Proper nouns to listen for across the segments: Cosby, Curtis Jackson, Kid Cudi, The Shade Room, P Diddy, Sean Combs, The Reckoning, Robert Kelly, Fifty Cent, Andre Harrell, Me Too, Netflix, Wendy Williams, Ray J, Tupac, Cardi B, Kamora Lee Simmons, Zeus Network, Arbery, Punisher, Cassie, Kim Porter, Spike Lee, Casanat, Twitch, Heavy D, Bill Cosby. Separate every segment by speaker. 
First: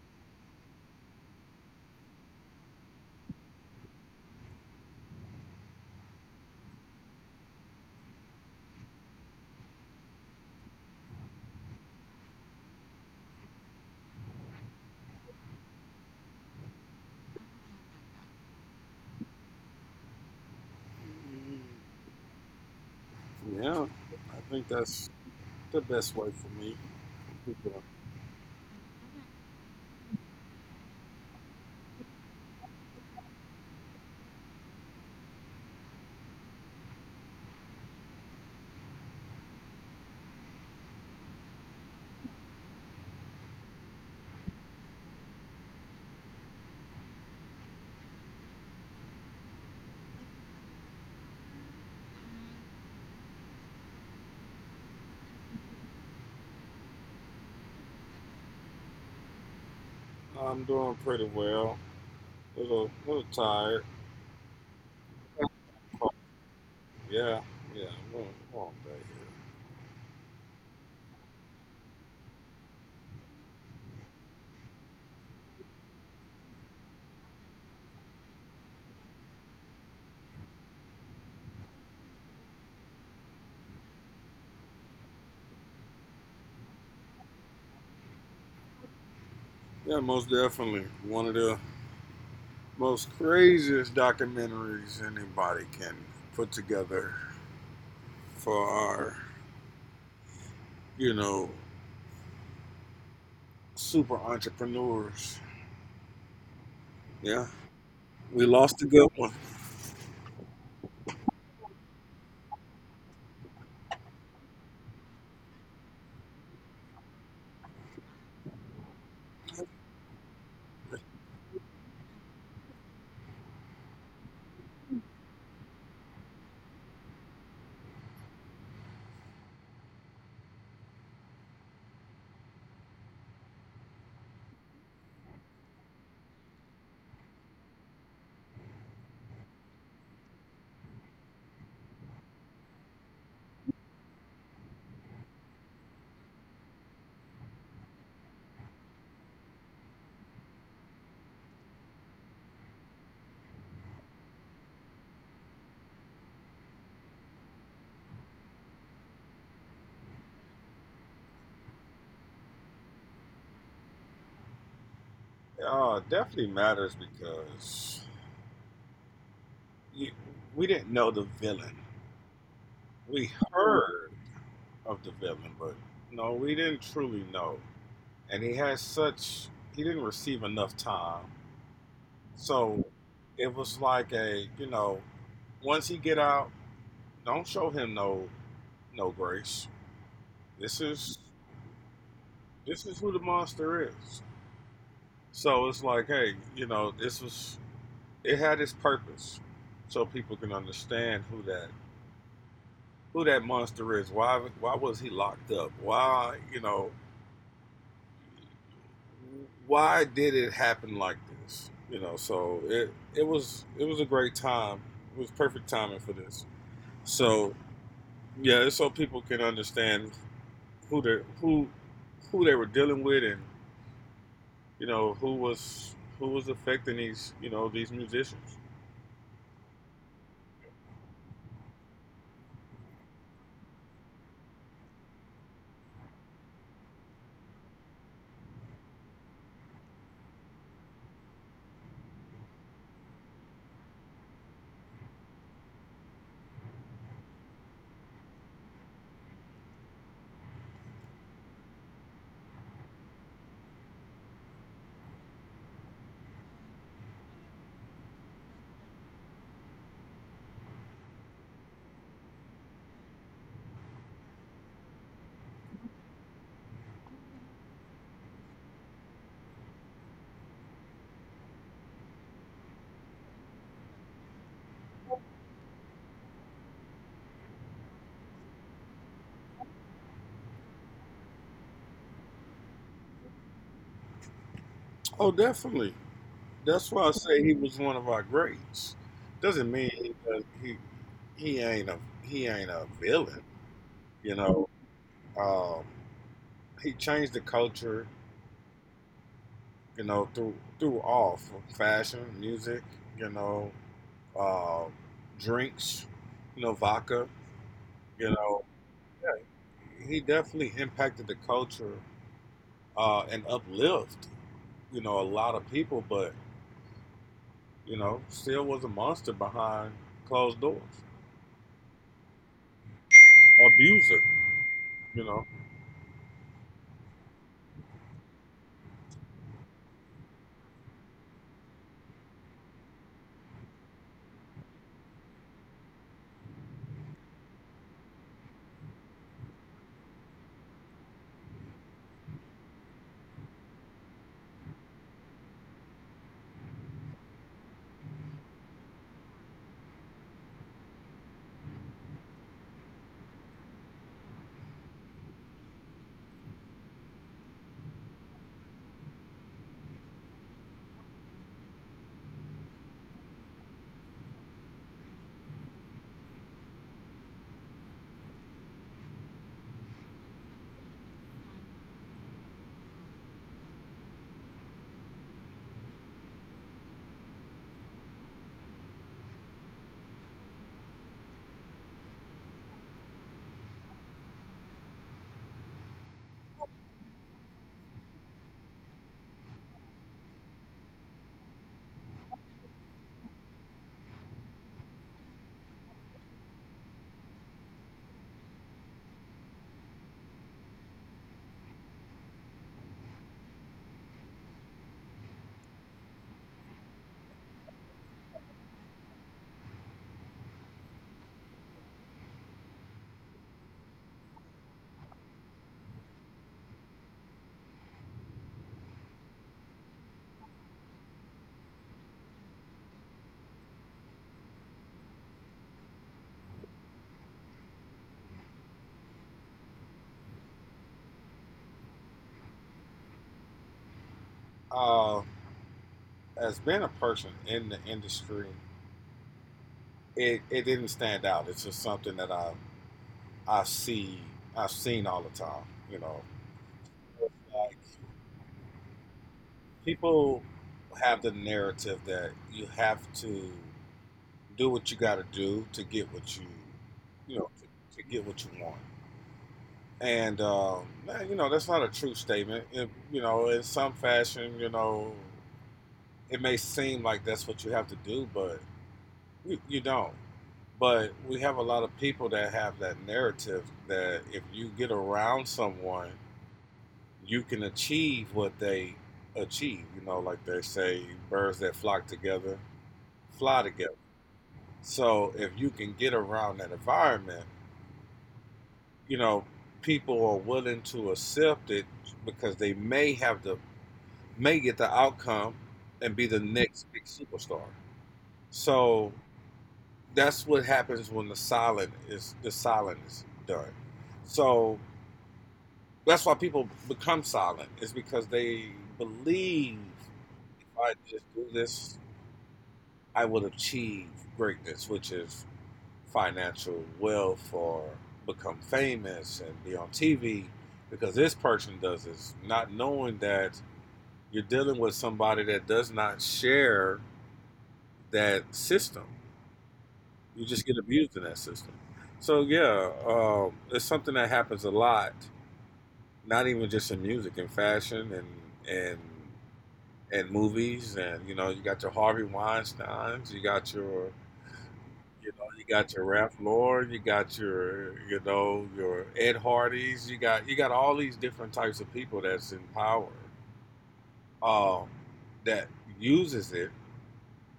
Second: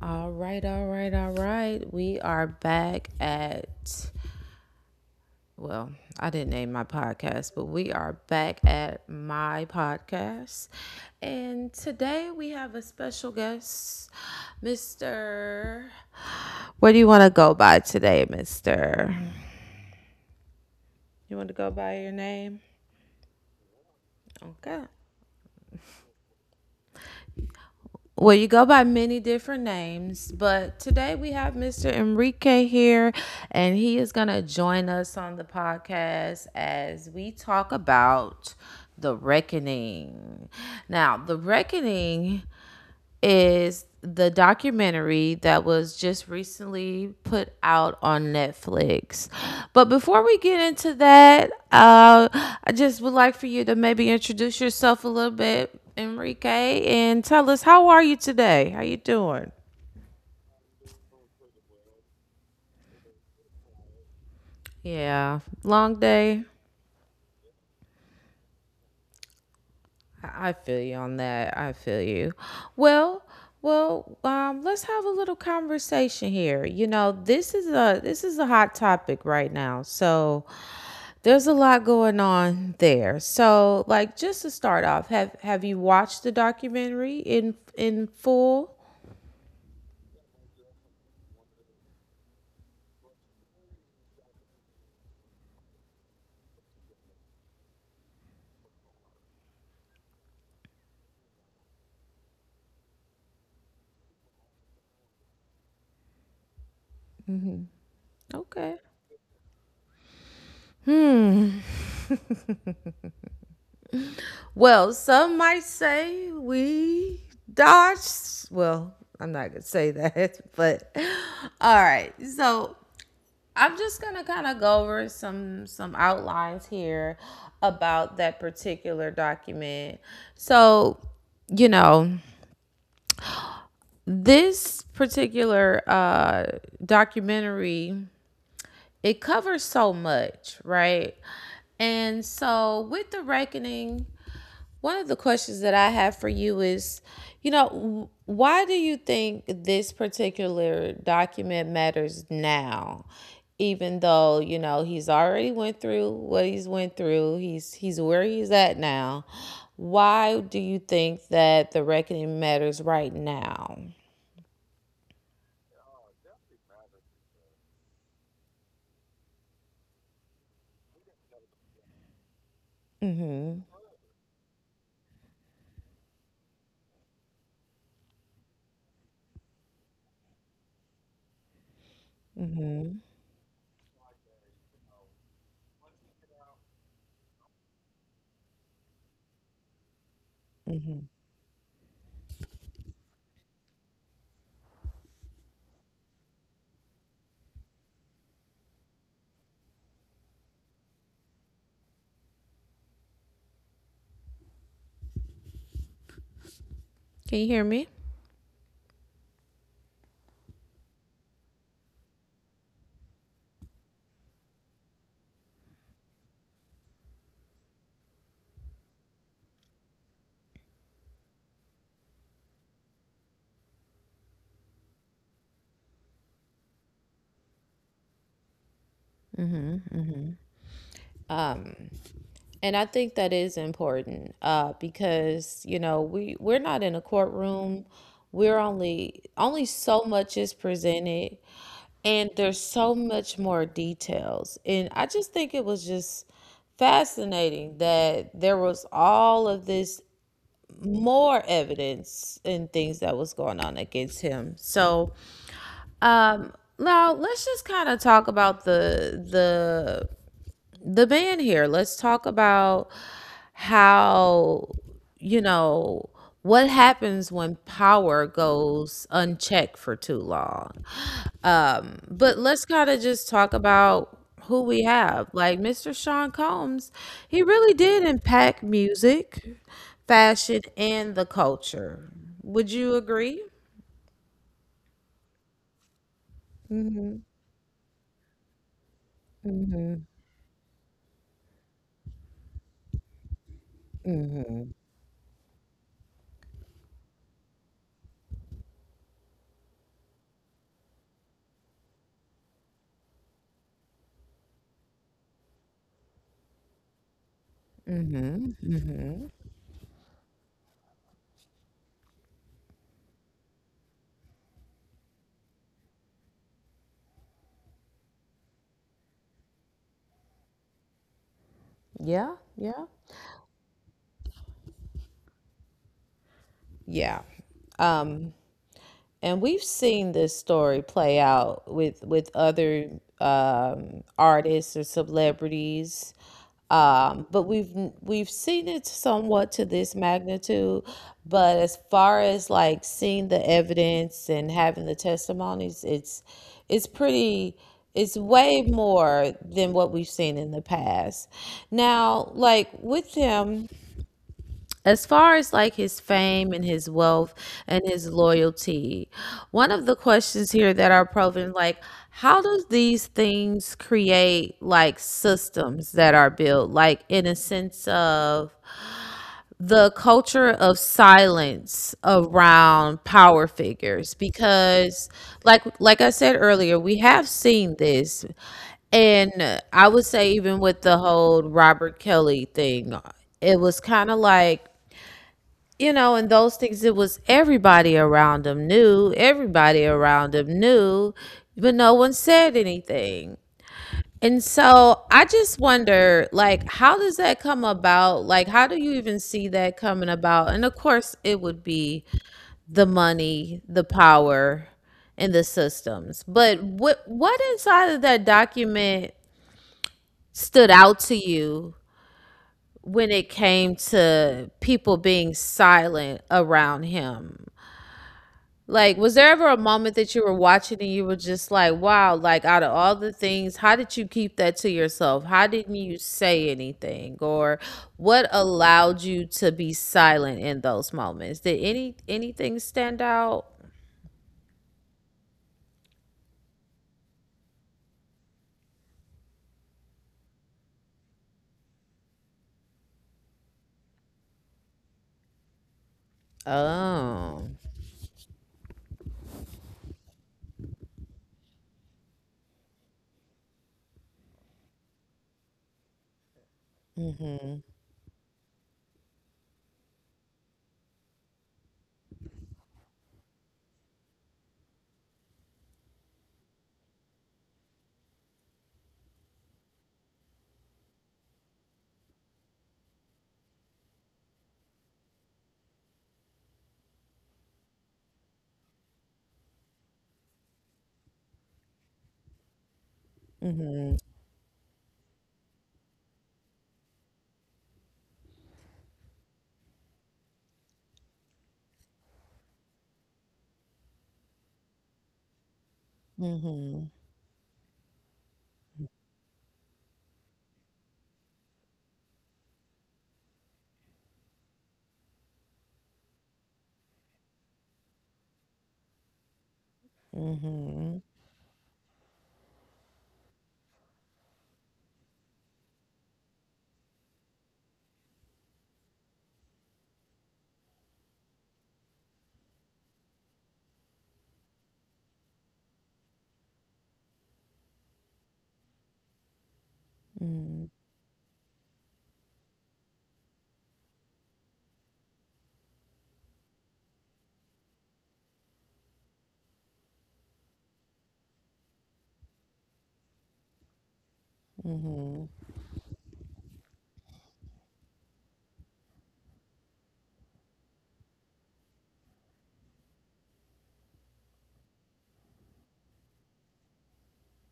Speaker 1: All right, all right, all right. We are back at, well, I didn't name my podcast, but we are back at my podcast. And today we have a special guest, Mr. Where do you want to go by today, Mr.? You want to
Speaker 2: Mm,
Speaker 1: go by your name?
Speaker 2: Yeah, I think
Speaker 1: Okay.
Speaker 2: that's the best way for me. How you doing?
Speaker 1: Well, you go by many different names, but today we have Mr. Enrique here, and he is going to join us on the podcast as we talk about The Reckoning. Now, The Reckoning is the documentary that was just recently put out on Netflix. But before we get into that, I just would like for you to maybe introduce yourself a little bit, Enrique, and tell us, how are you today? How you doing?
Speaker 2: I'm doing pretty well. Little tired.
Speaker 1: Yeah, long day.
Speaker 2: Yeah, yeah, long, long day here.
Speaker 1: I feel you on that. I feel you. Well, let's have a little conversation here. You know, this is a hot topic right now. So there's a lot going on there. So, like, just to start off, have you watched the documentary in full?
Speaker 2: Yeah, most definitely one of the most craziest documentaries anybody can put together for our, you know, super entrepreneurs. Yeah, we
Speaker 1: Okay.
Speaker 2: lost a good one.
Speaker 1: Well, some might say we dodged. Well, I'm not going to say that, but all right. So, I'm just gonna kind of go over some outlines here about that particular document. So, you know, this particular documentary, it covers so much, right? And so, with the reckoning, one of the questions that I have for you is, you know, why do you think this particular document matters now? Even though, you know, he's already went through what he's went through, he's where he's at now. Why do you think that the reckoning matters right now?
Speaker 2: Yeah, it definitely matters because you, we didn't know the villain. We
Speaker 1: Mhm.
Speaker 2: heard of the villain, but no, we didn't truly know. And he had such he didn't receive enough time. So
Speaker 1: Mhm.
Speaker 2: it was like a, you know, once he get out, don't show him no grace. This
Speaker 1: Mhm.
Speaker 2: is this is who the monster is. So it's like, hey, you know, this was it had its purpose so people can understand who that monster is. Why was he locked up? Why, you know,
Speaker 1: Can you hear me?
Speaker 2: why did it happen like this? You know, so it was a great time. It was perfect timing for this. So yeah, it's so people can understand who they who who they were dealing with and you know who was affecting these you know these musicians.
Speaker 1: Um And I think that is important, because, you know, we we're not in a courtroom. We're only only so much is presented, and there's so much more details. And I just think it was just fascinating that there was all of this more evidence and things that was going on against him. So, um, now let's just kind of talk about the band here. Let's talk about how, you know, what happens when power goes unchecked for too long. But let's kind of just talk about who we have. Like Mr. Sean Combs, he really did impact music, fashion, and the culture. Would you agree?
Speaker 2: Oh, definitely. That's why I say he was one of our greats. Doesn't mean he ain't a villain. You know, um, he changed the culture you know, through all fashion, music, you know, uh, drinks, you know, vodka, you know. Yeah, he definitely impacted the culture and uplived, you know, a lot of people, but you know, still was a monster behind closed doors,
Speaker 1: Yeah, yeah.
Speaker 2: abuser, you know.
Speaker 1: Yeah. And we've seen this story play out with other artists or celebrities, but we've seen it somewhat to this magnitude. But as far as like seeing the evidence and having the testimonies, it's pretty, it's way more than what we've seen in the past. Now, like with him. As far as like his fame and his wealth and his loyalty, one of the questions here that are proven, like, how does these things create like systems that are built, like in a sense of the culture of silence around power figures? Because, like I said earlier, we have seen this, and I would say, even with the whole Robert Kelly thing, it was kind of like, you know, and those things, it was everybody around them knew, everybody around them knew, but no one said anything. And so I just wonder, like, how does that come about? Like, how do you even see that coming about? And of course, it would be the money, the power, and the systems. But what inside of that document stood out to you when it came to people being silent around him? Like, was there ever a moment that you were watching and you were just like, wow, like, out of all the things, how did you keep that to yourself? How didn't you say anything? Or what allowed you to be silent in those moments? Did anything stand out?
Speaker 2: Uh, as being a person in the industry, it didn't stand out. It's just something that I see I've seen all the time, you
Speaker 1: Oh.
Speaker 2: know people have the narrative that you have to do what you got to do to get what you know to get what you want. And man, you know that's not a true statement. You know in some fashion you know it may seem like that's what you have to do but you don't, but we have a lot of people that have that narrative that if you get around someone you can achieve what they achieve you know like they say birds that flock together fly together.
Speaker 1: Mm-hmm.
Speaker 2: So if you can get around that environment, you know, people are willing to accept it because they may have the may get the outcome and be the next
Speaker 1: Mm-hmm.
Speaker 2: big superstar. So that's what happens when the silent is done. So that's why people become silent is because they believe if I
Speaker 1: Mm-hmm.
Speaker 2: just do this, I will achieve greatness, which is financial wealth or become famous and be on TV because this person does this, not knowing that you're dealing with somebody that does not share that system. You just
Speaker 1: Mm-hmm.
Speaker 2: get abused in that system. So, yeah, it's something that happens a lot, not even just in music, in fashion and, and movies. And, you know, you got your Harvey Weinsteins, you
Speaker 1: Mm-hmm.
Speaker 2: know, you got your Ralph Lauren, you got your, you know, your Ed Hardy's, you got all these different types of people that's in power, um, that uses it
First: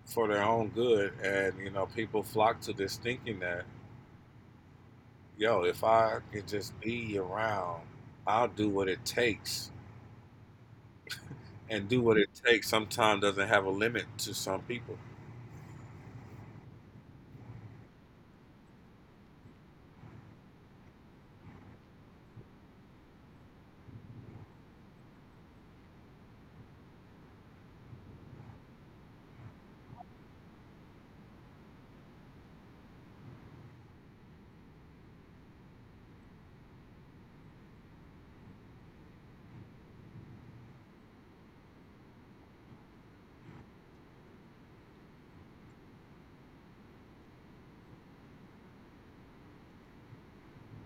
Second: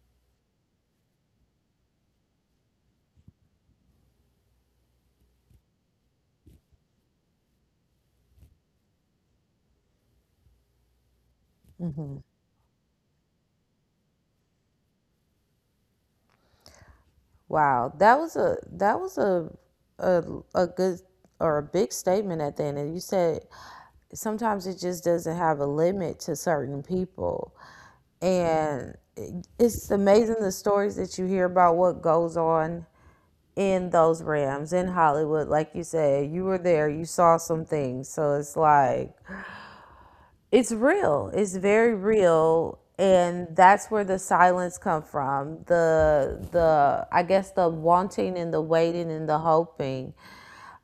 Speaker 2: for their own good, and you know, people flock to this thinking that, yo, if I could just be around, I'll do what it takes, and do what it takes sometimes doesn't have a limit to some people.
Speaker 1: Wow, that was a that was a a good or a big statement at the end. And you said sometimes it just doesn't have a limit to certain people. And it's amazing the stories that you hear about what goes on in those Rams in Hollywood. Like you said, you were there, you saw some things. So it's like it's real, it's very real. And that's where the silence come from, the I guess the wanting and the waiting and the hoping.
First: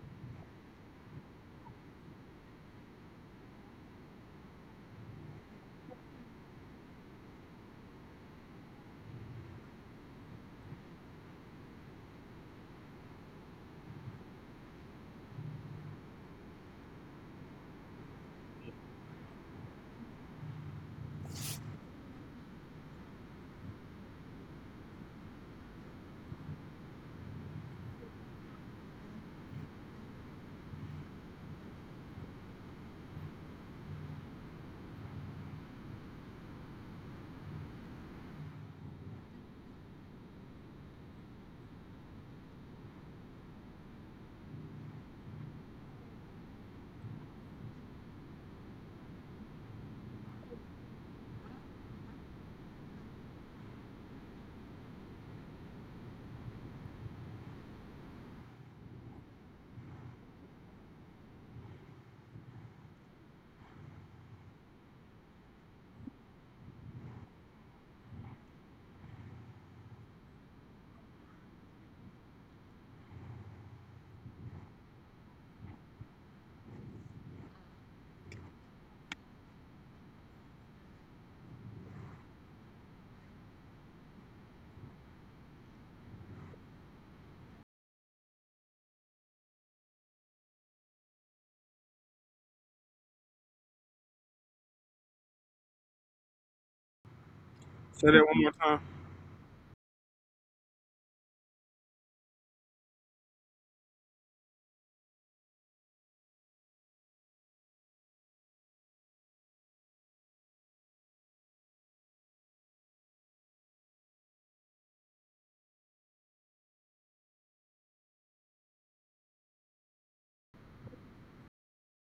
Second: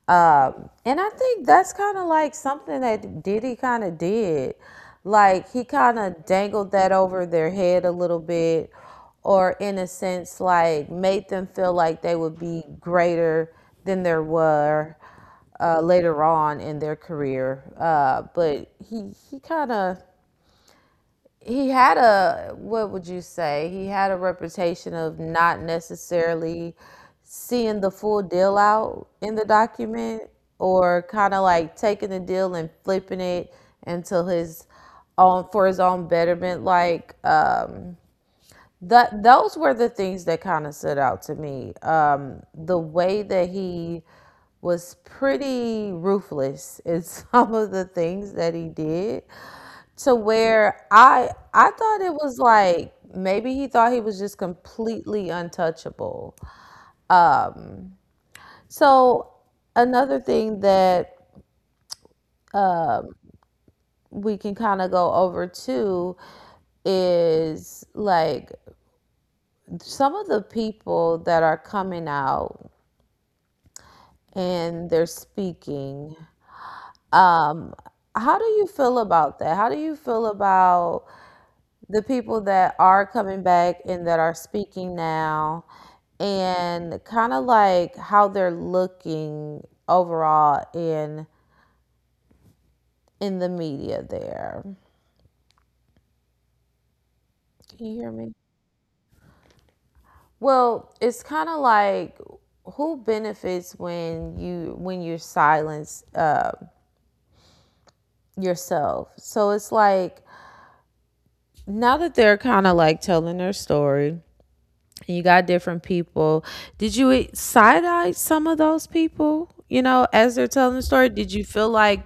Speaker 1: And I think that's kind of like something that Diddy kind of did. Like he kind of dangled that over their head a little bit, or in a sense like made them feel like they would be greater than there were later on in their career. But he kind of, he had a, what would you say? He had a reputation of not necessarily seeing the full deal out in the document, or kind of like taking the deal and flipping it until his own, for his own betterment, like, that those were the things that kind of stood out to me. The way that he was pretty ruthless in some of the things that he did, to where I thought it was like maybe he thought he was just completely untouchable. So another thing that we can kind of go over too is, like, some of the people that are coming out and they're speaking. Um, how do you feel about that? How do you feel about the people that are coming back and that are speaking now, and kind of like how they're looking overall in the media there? Can you
Speaker 2: Say
Speaker 1: hear
Speaker 2: that
Speaker 1: me?
Speaker 2: one more time.
Speaker 1: Well, it's kind of like, who benefits when you silence yourself? So it's like now that they're kind of like telling their story, and you got different people. Did you side eye some of those people? You know, as they're telling the story, did you feel like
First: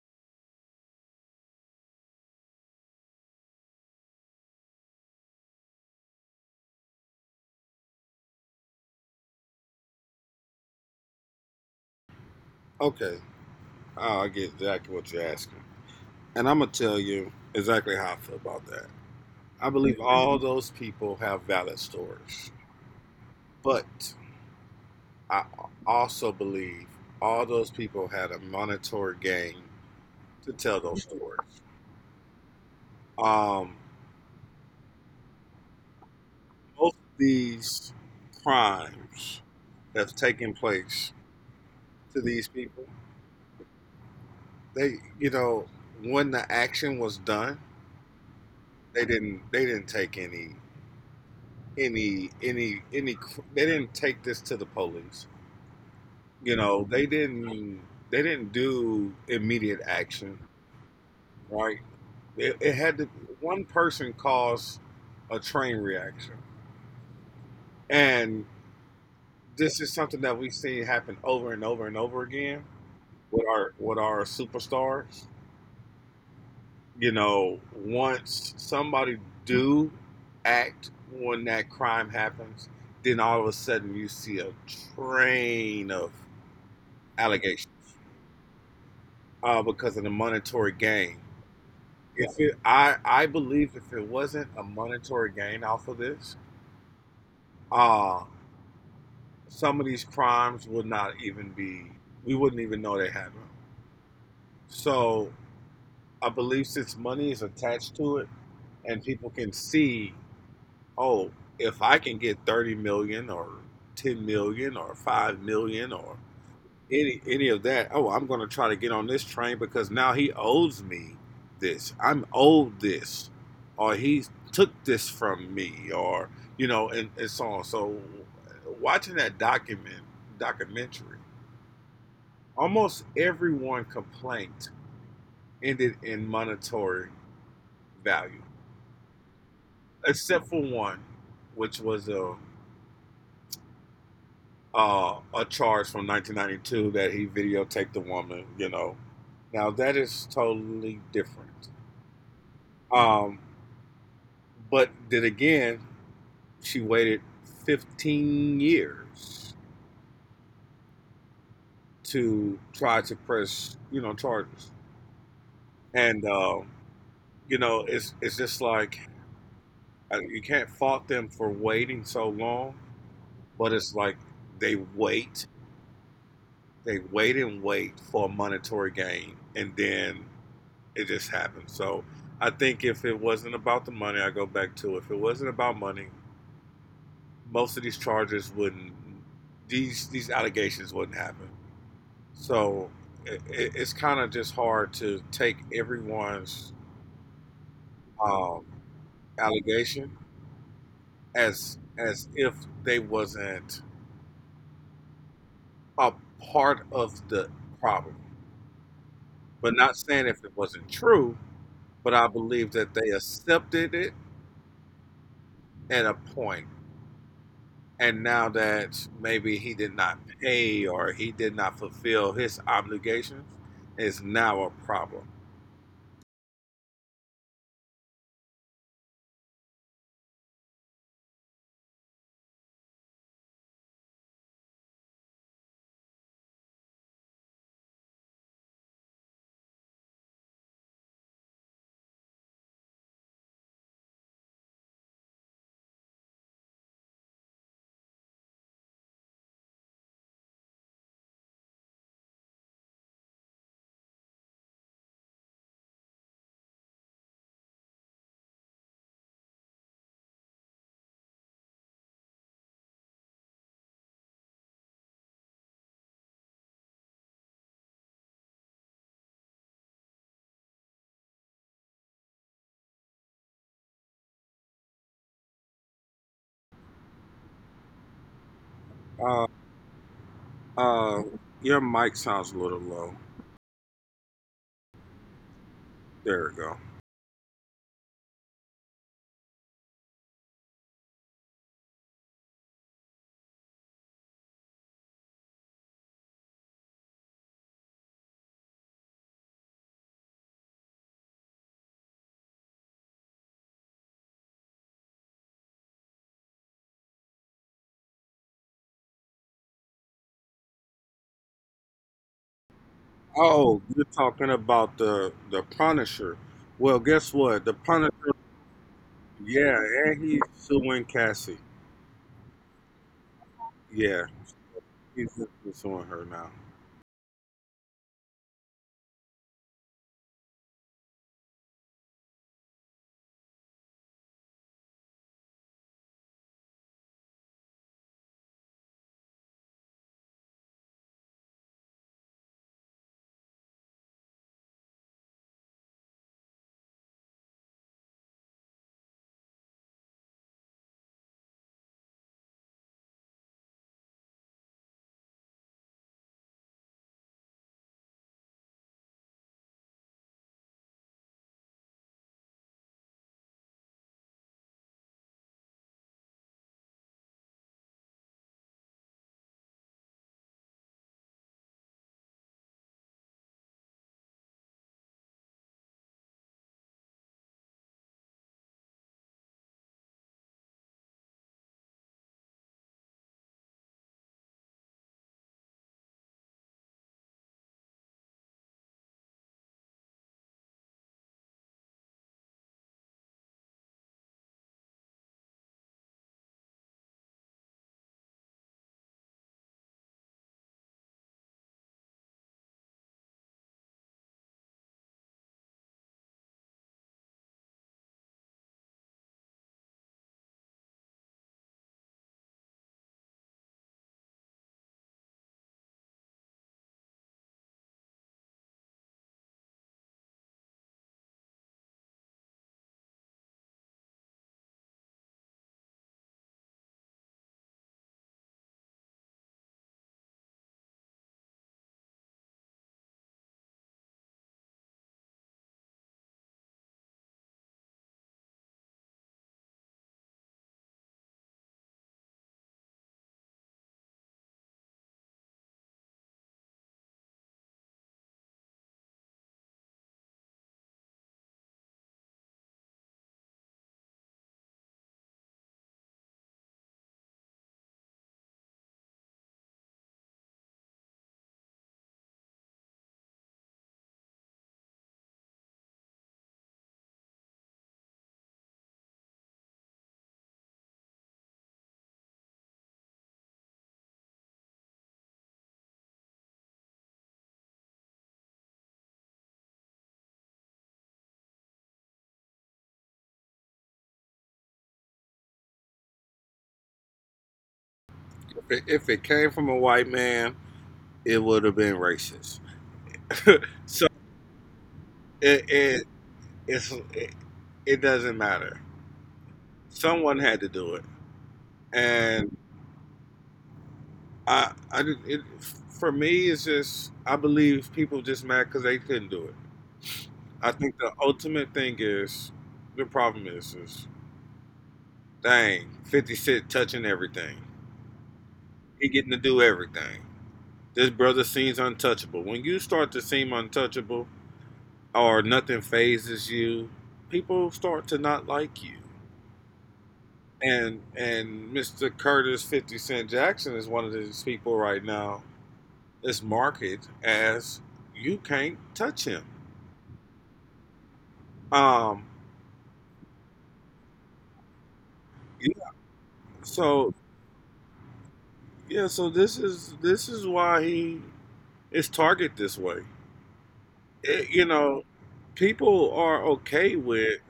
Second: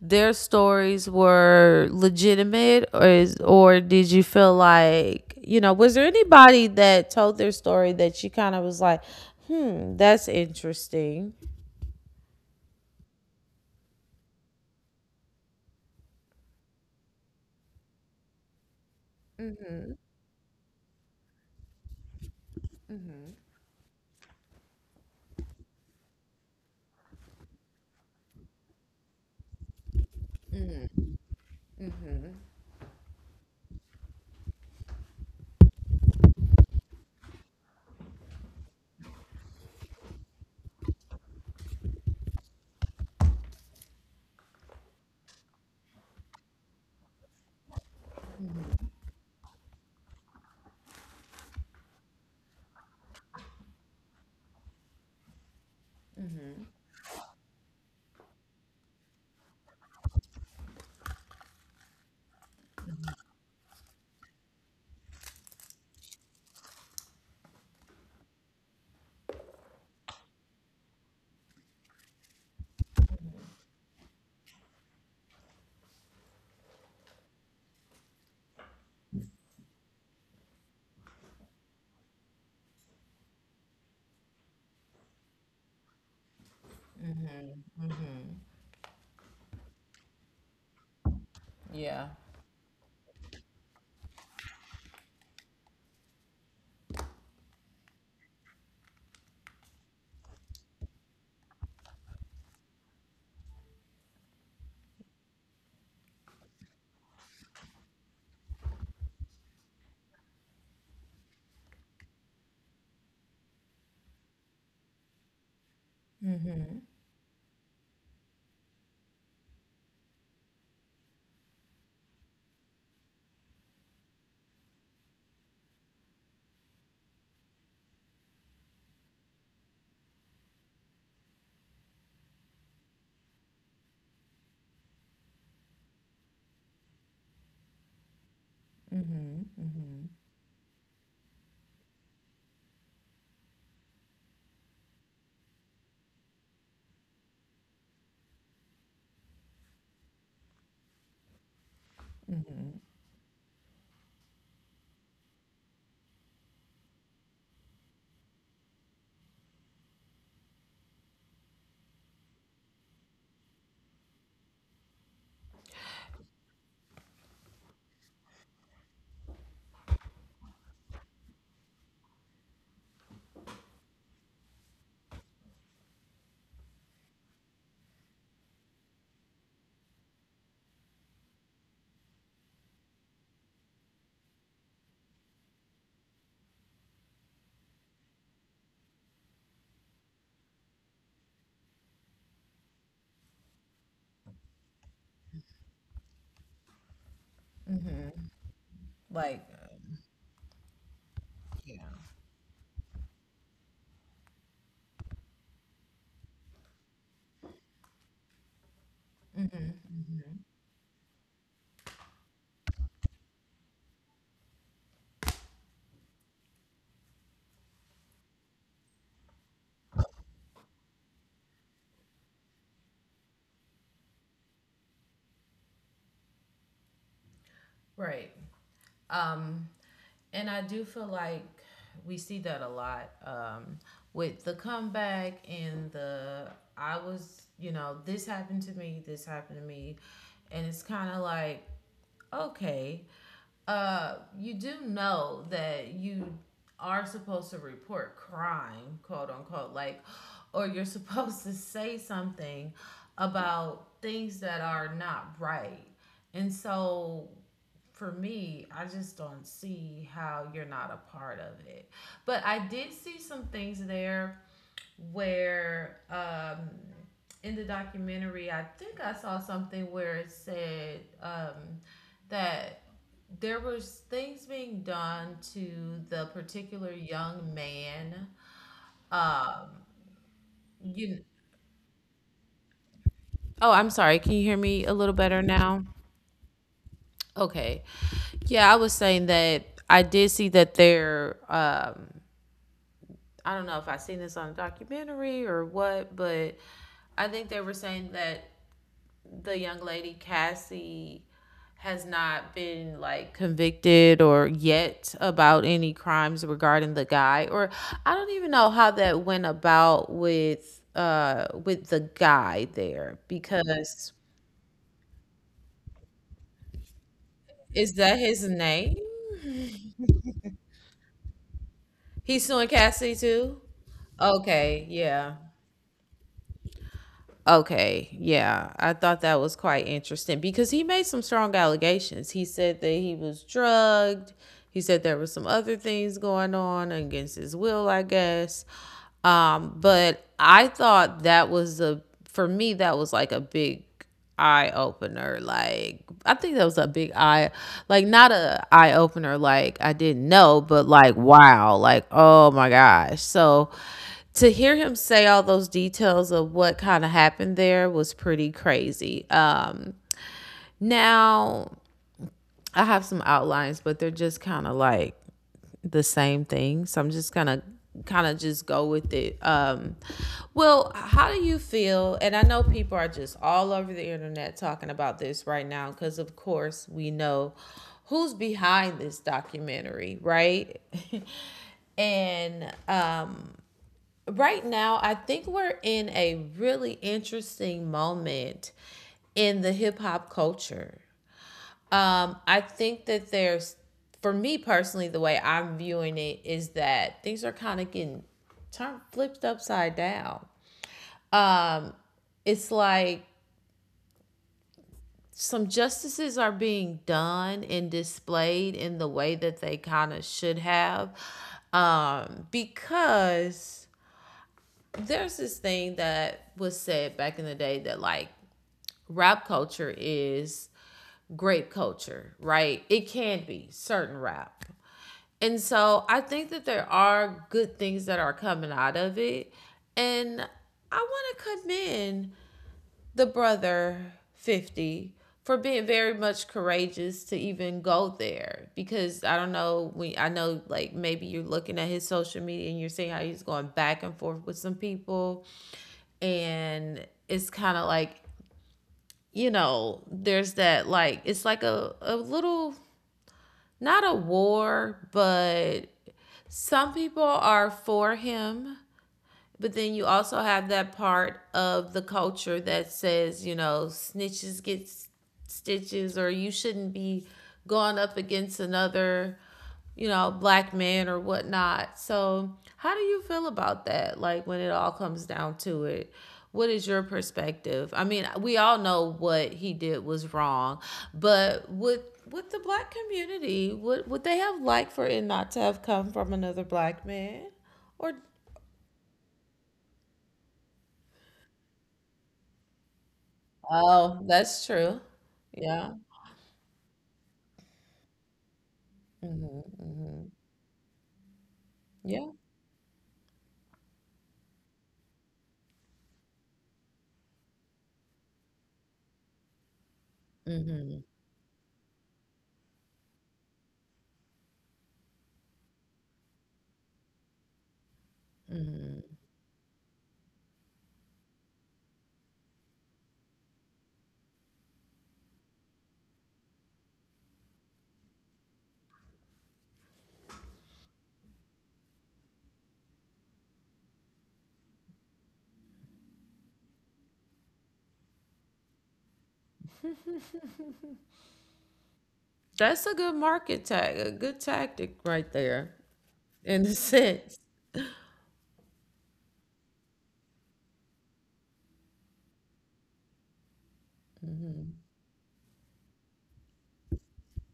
Speaker 1: their stories were legitimate? Or is, or did you feel like, you know, was there anybody that told their story that you kind of was like, hmm, that's interesting?
Speaker 2: Okay, oh, I get exactly what you're asking, and I'm gonna tell you exactly how I feel about that. I believe all those people have valid stories, but I also believe all those people had a monetary gain to tell those stories. Um, most of these crimes that's taken place to these people, they, you know, when the action was done, they didn't take any, any. They didn't take this to the police. You know, they didn't do immediate action, right? It had to. One person caused a train reaction, and this is something that we've seen happen over and over and over again with our superstars. You know, once somebody do act when that crime happens, then all of a sudden you see a train of allegations because of the monetary gain.
Speaker 1: Yeah.
Speaker 2: If it, I believe if it wasn't a monetary gain off of this. uh, Some of these crimes would not even be, we wouldn't even know they happened. So I believe since money is attached to it and people can see, oh, if I can get 30 million or 10 million or 5 million or any of that, oh, I'm going to try to get on this train because now he owes me this. I'm owed this or he took this from me or you know and so on. So watching that documentary almost everyone complaint ended in monetary value, except for one, which was a charge from 1992 that he videotaped the woman. You know, now that is totally different. Um, but then again, she waited 15 years to try to press you know charges, and you know it's just like you can't fault them for waiting so long but it's like they wait, they wait and wait for a monetary gain, and then it just happens. So I think if it wasn't about the money, I go back to if it wasn't about money, most of these charges wouldn't, these allegations wouldn't happen. So it's kind of just hard to take everyone's um, allegation as if they wasn't a part of the problem. But not saying if it wasn't true, but I believe that they accepted it at a point. And now that maybe he did not pay or he did not fulfill his obligations, is now a problem.
Speaker 1: Right. Um, and I do feel like we see that a lot, with the comeback and the, I was, you know, this happened to me, this happened to me. And it's kind of like, okay, you do know that you are supposed to report crime, quote unquote, like, or you're supposed to say something about things that are not right. And so for me, I just don't see how you're not a part of it. But I did see some things there where, in the documentary, I think I saw something where it said, that there was things being done to the particular young man.
Speaker 2: Uh,
Speaker 1: Um,
Speaker 2: uh,
Speaker 1: you.
Speaker 2: your mic sounds a little low.
Speaker 1: Oh, I'm sorry. Can you hear me a little better now?
Speaker 2: There we go.
Speaker 1: Okay. Yeah, I was saying that I did see that there. I don't know if I seen this on a documentary or what, but I think they were saying that the young lady Cassie has not been like convicted or yet about any crimes regarding the guy, or I don't even know how that went about with the guy there,
Speaker 2: Oh, you're
Speaker 1: because
Speaker 2: talking about the Punisher. Well, guess what? The
Speaker 1: is
Speaker 2: Punisher.
Speaker 1: that his name?
Speaker 2: Yeah, and he's suing Cassie.
Speaker 1: He's suing Cassie too?
Speaker 2: Yeah,
Speaker 1: Okay,
Speaker 2: he's
Speaker 1: yeah.
Speaker 2: suing her now.
Speaker 1: Okay, yeah, I thought that was quite interesting because he made some strong allegations. He said that he was drugged. He said there were some other things going on against his will, I guess. But I thought that was a, for me that was like a big eye opener. Like, I think that was a big eye, like, not a eye opener like I didn't know, but like, wow, like, oh my gosh. So to hear him say all those details of what kind of happened there was pretty crazy. Now I have some outlines, but they're just kind of like the same thing. So I'm just gonna just go with it. Well, how do you feel? And I know people are just all over the internet talking about this right now because, of course, we know who's behind this documentary, right? and Right now, I think we're in a really interesting moment in the hip hop culture. I think that there's, for me personally, the way I'm viewing it is that things are kind of getting turned, flipped upside down. It's like some justices are being done and displayed in the way that they kind of should have, because there's this thing that was said back in the day that like rap culture is grape culture, right? It can be certain rap. And so I think that there are good things that are coming out of it. And I want to commend the brother 50 for being very much courageous to even go there, because I don't know, we I know, like, maybe you're looking at his social media and you're seeing how he's going back and forth with some people. And it's kind of like, there's that, like, it's like a little, not a war, but some people are for him, but then you also have that part of the culture that says, snitches get stitches, or you shouldn't be going up against another, black man or whatnot. So, how do you feel about that? Like, when it all comes down to it, what is your perspective? I mean, we all know what he did was wrong, but would the black community, would they have liked for it not to have come from another black man? Or.
Speaker 2: If it came from a white man, it would have been racist. So.
Speaker 1: Oh, that's true.
Speaker 2: It
Speaker 1: Yeah.
Speaker 2: it it's, it, it doesn't matter.
Speaker 1: Mhm, mhm.
Speaker 2: Someone had to do it,
Speaker 1: Yeah.
Speaker 2: and I did- it for me it's just I believe people just mad because they couldn't do it. I think
Speaker 1: Mhm.
Speaker 2: the ultimate thing is the problem is dang Fifty Cent touching everything. He getting to do everything. This brother seems untouchable. When you start to seem untouchable or nothing phases you, people start to not like you. And Mr. Curtis Fifty Cent Jackson is one of these people right now that's marketed as you can't touch him. Um,
Speaker 1: That's a good market tag, a good tactic right there,
Speaker 2: yeah,
Speaker 1: in a sense.
Speaker 2: so yeah, so this is why he is targeted this way. It, you know, people are okay with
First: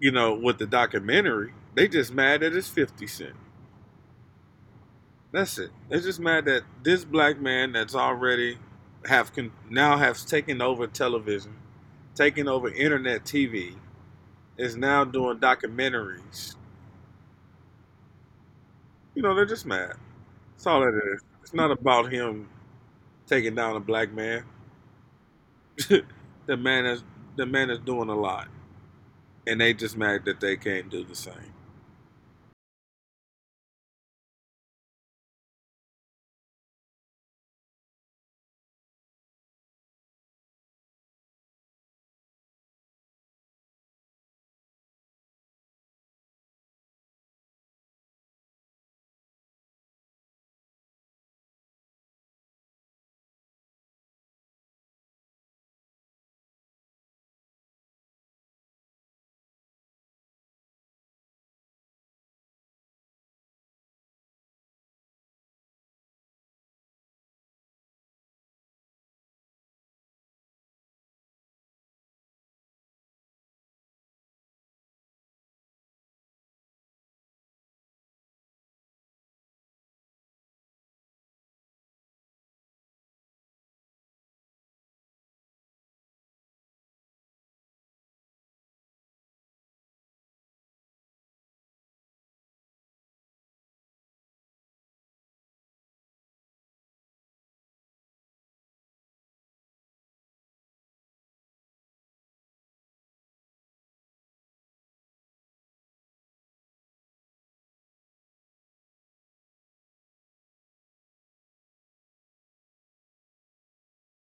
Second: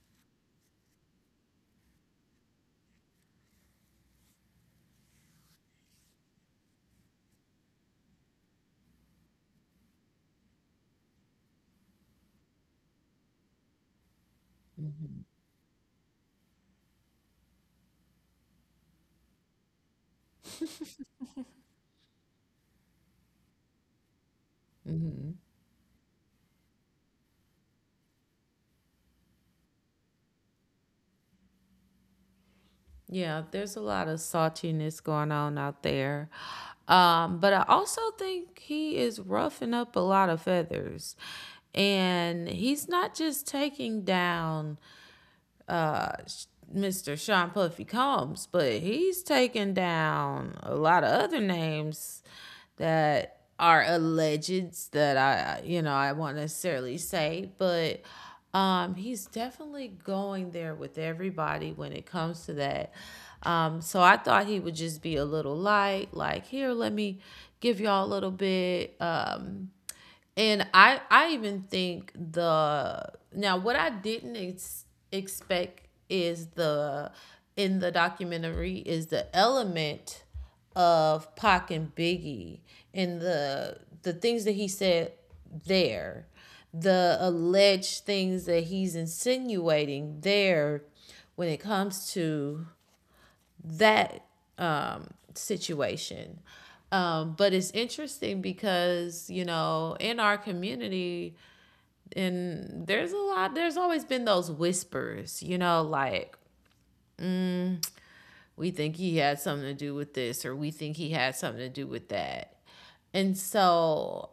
Speaker 2: you know with the documentary. They just mad that it's Fifty Cent. That's it. It's just mad that this black man that's already now has taken over television, taken over internet TV, is now doing documentaries. You know, they're just mad. That's all it is. It's not about him taking down a black man. the man is the man is doing a lot, and they just mad that they can't do the same.
Speaker 1: Yeah, there's a lot of saltiness going on out there. But I also think he is roughing up a lot of feathers. And he's not just taking down uh, Mr. Sean Puffy Combs, but he's taken down a lot of other names that are alleged that I won't necessarily say, but he's definitely going there with everybody when it comes to that. So I thought he would just be a little light, like, here, let me give y'all a little bit. And I even think the now, what I didn't expect is the in the documentary is the element of Pac and Biggie and the things that he said there, the alleged things that he's insinuating there when it comes to that, um, situation. But it's interesting because, you know, in our community, and there's a lot, there's always been those whispers, like, we think he had something to do with this, or we think he had something to do with that. And so,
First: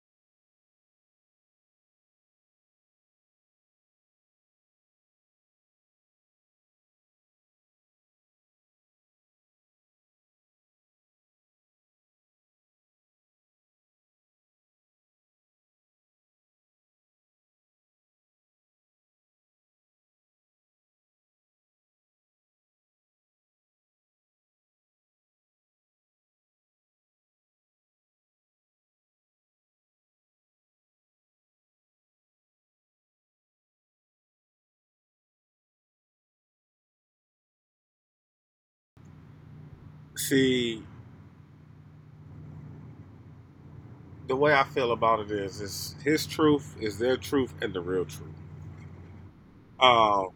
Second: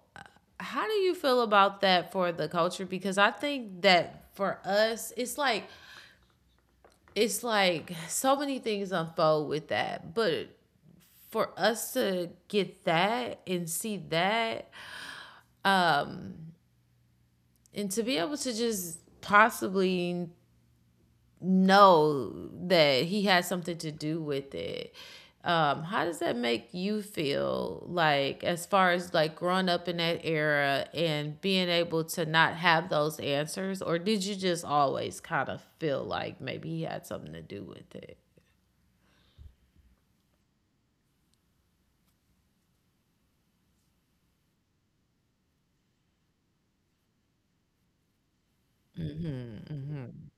Speaker 1: how do you feel about that for the culture? Because I think that for us, it's like so many things unfold with that. But for us to get that and see that, um and to be able to just possibly know that he had something to do with it, how does that make you feel, like, as far as, like, growing up in that era and being able to not have those answers, or did you just always kind of feel like maybe he had something to do with it?
Speaker 2: See, the way I feel about it is his truth is their truth and the real truth. Um,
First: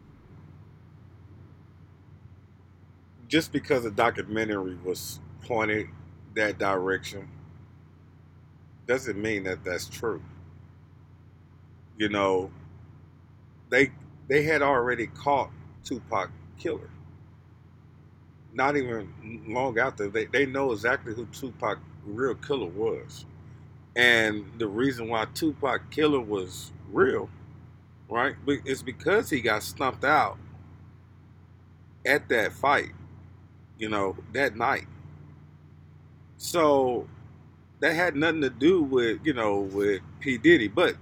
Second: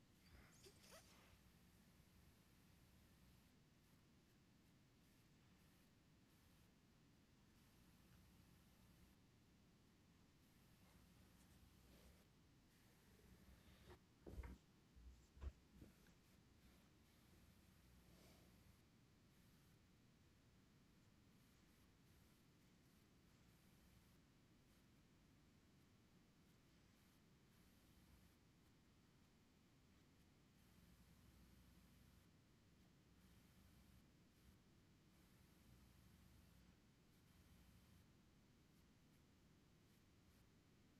Speaker 2: just because a documentary was pointed that direction doesn't mean that that's true. You know, they they had already caught Tupac killer. Not even long after they know exactly who Tupac real killer was, and the reason why Tupac killer was real, right? It's because he got stumped out at that fight. You know, that night. So that had nothing to do with you know with P Diddy, but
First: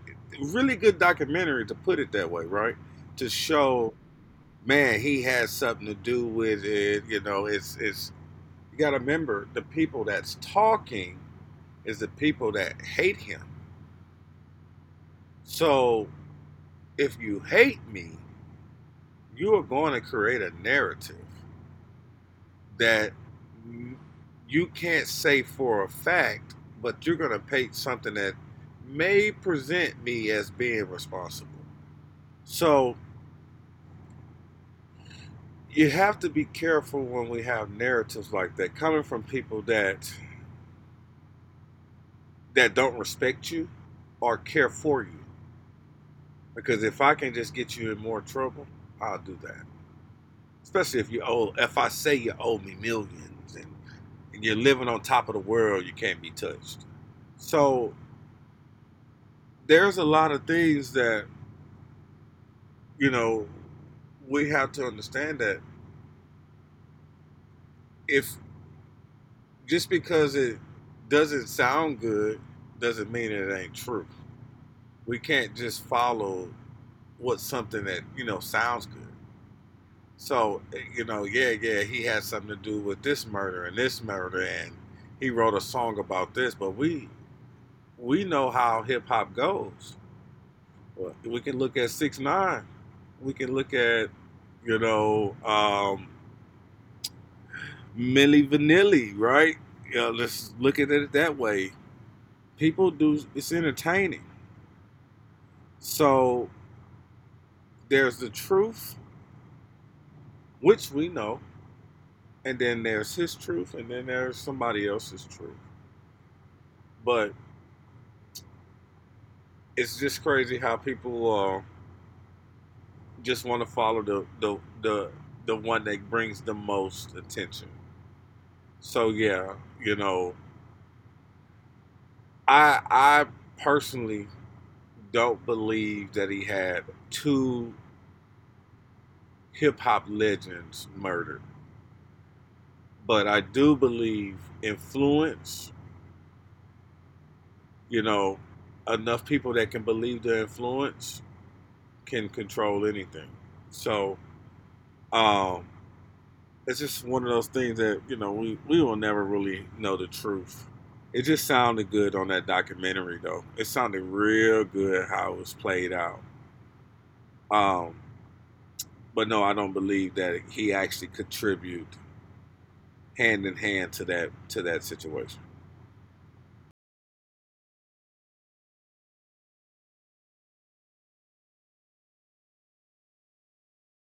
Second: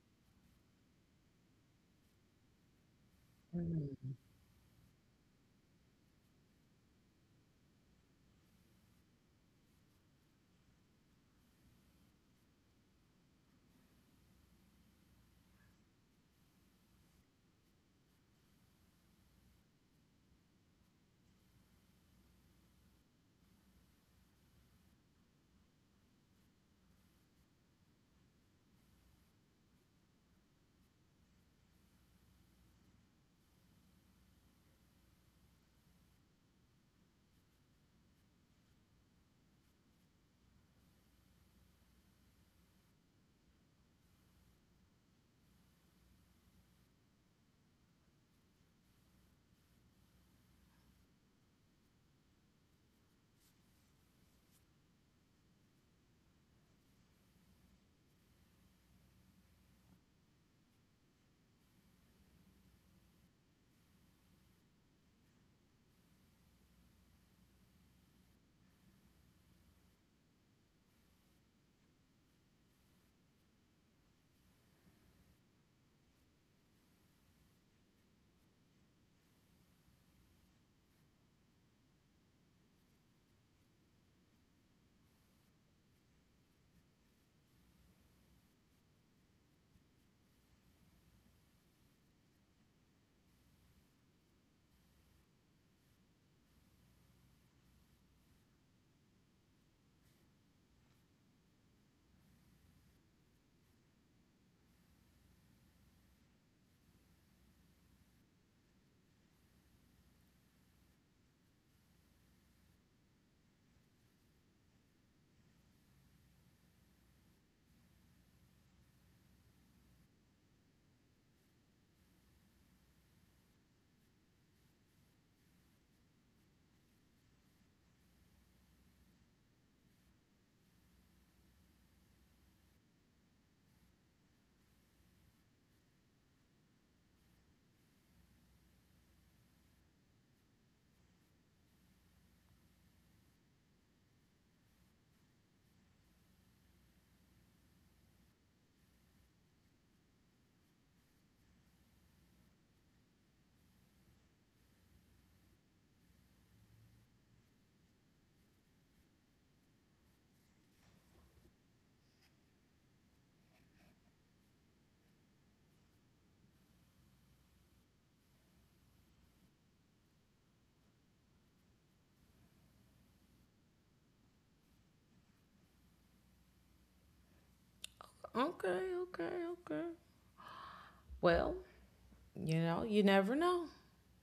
Speaker 2: really good documentary to put it that way, right? To show man he has something to do with it. You know, it's you got to remember the people that's talking is the people that hate him. So if you hate me, you are going to create a narrative that you can't say for a fact, but you're going to paint something that may present me as being responsible. So you have to be careful when we have narratives like that coming from people that don't respect you or care for you. Because if I can just get you in more trouble, I'll do that. Especially if you owe if I say you owe me millions and you're living on top of the world, you can't be touched. So there's a lot of things that, you know, we have to understand that if just because it doesn't sound good doesn't mean it ain't true. We can't just follow what something that sounds good. So yeah, he had something to do with this murder and this murder, and he wrote a song about this. But we know how hip-hop goes. Well, we can look at 6ix9ine, we can look at you know um Millie Vanilli, right? Let's look at it that way. People do, it's entertaining. So there's the truth, which we know, and then there's his truth, and then there's somebody else's truth. But it's just crazy how people just want to follow the the one that brings the most attention. So yeah, you know, I personally don't believe that he had two hip hop legends murdered, but I do believe influence. You know, enough people that can believe their influence can control anything. So um, it's just one of those things that we will never really know the truth. It just sounded good on that documentary though. It sounded real good how it was played out. Um, but no, I don't believe that he actually contributed hand in hand to that situation.
Speaker 1: Okay, okay, okay. Well, you never know.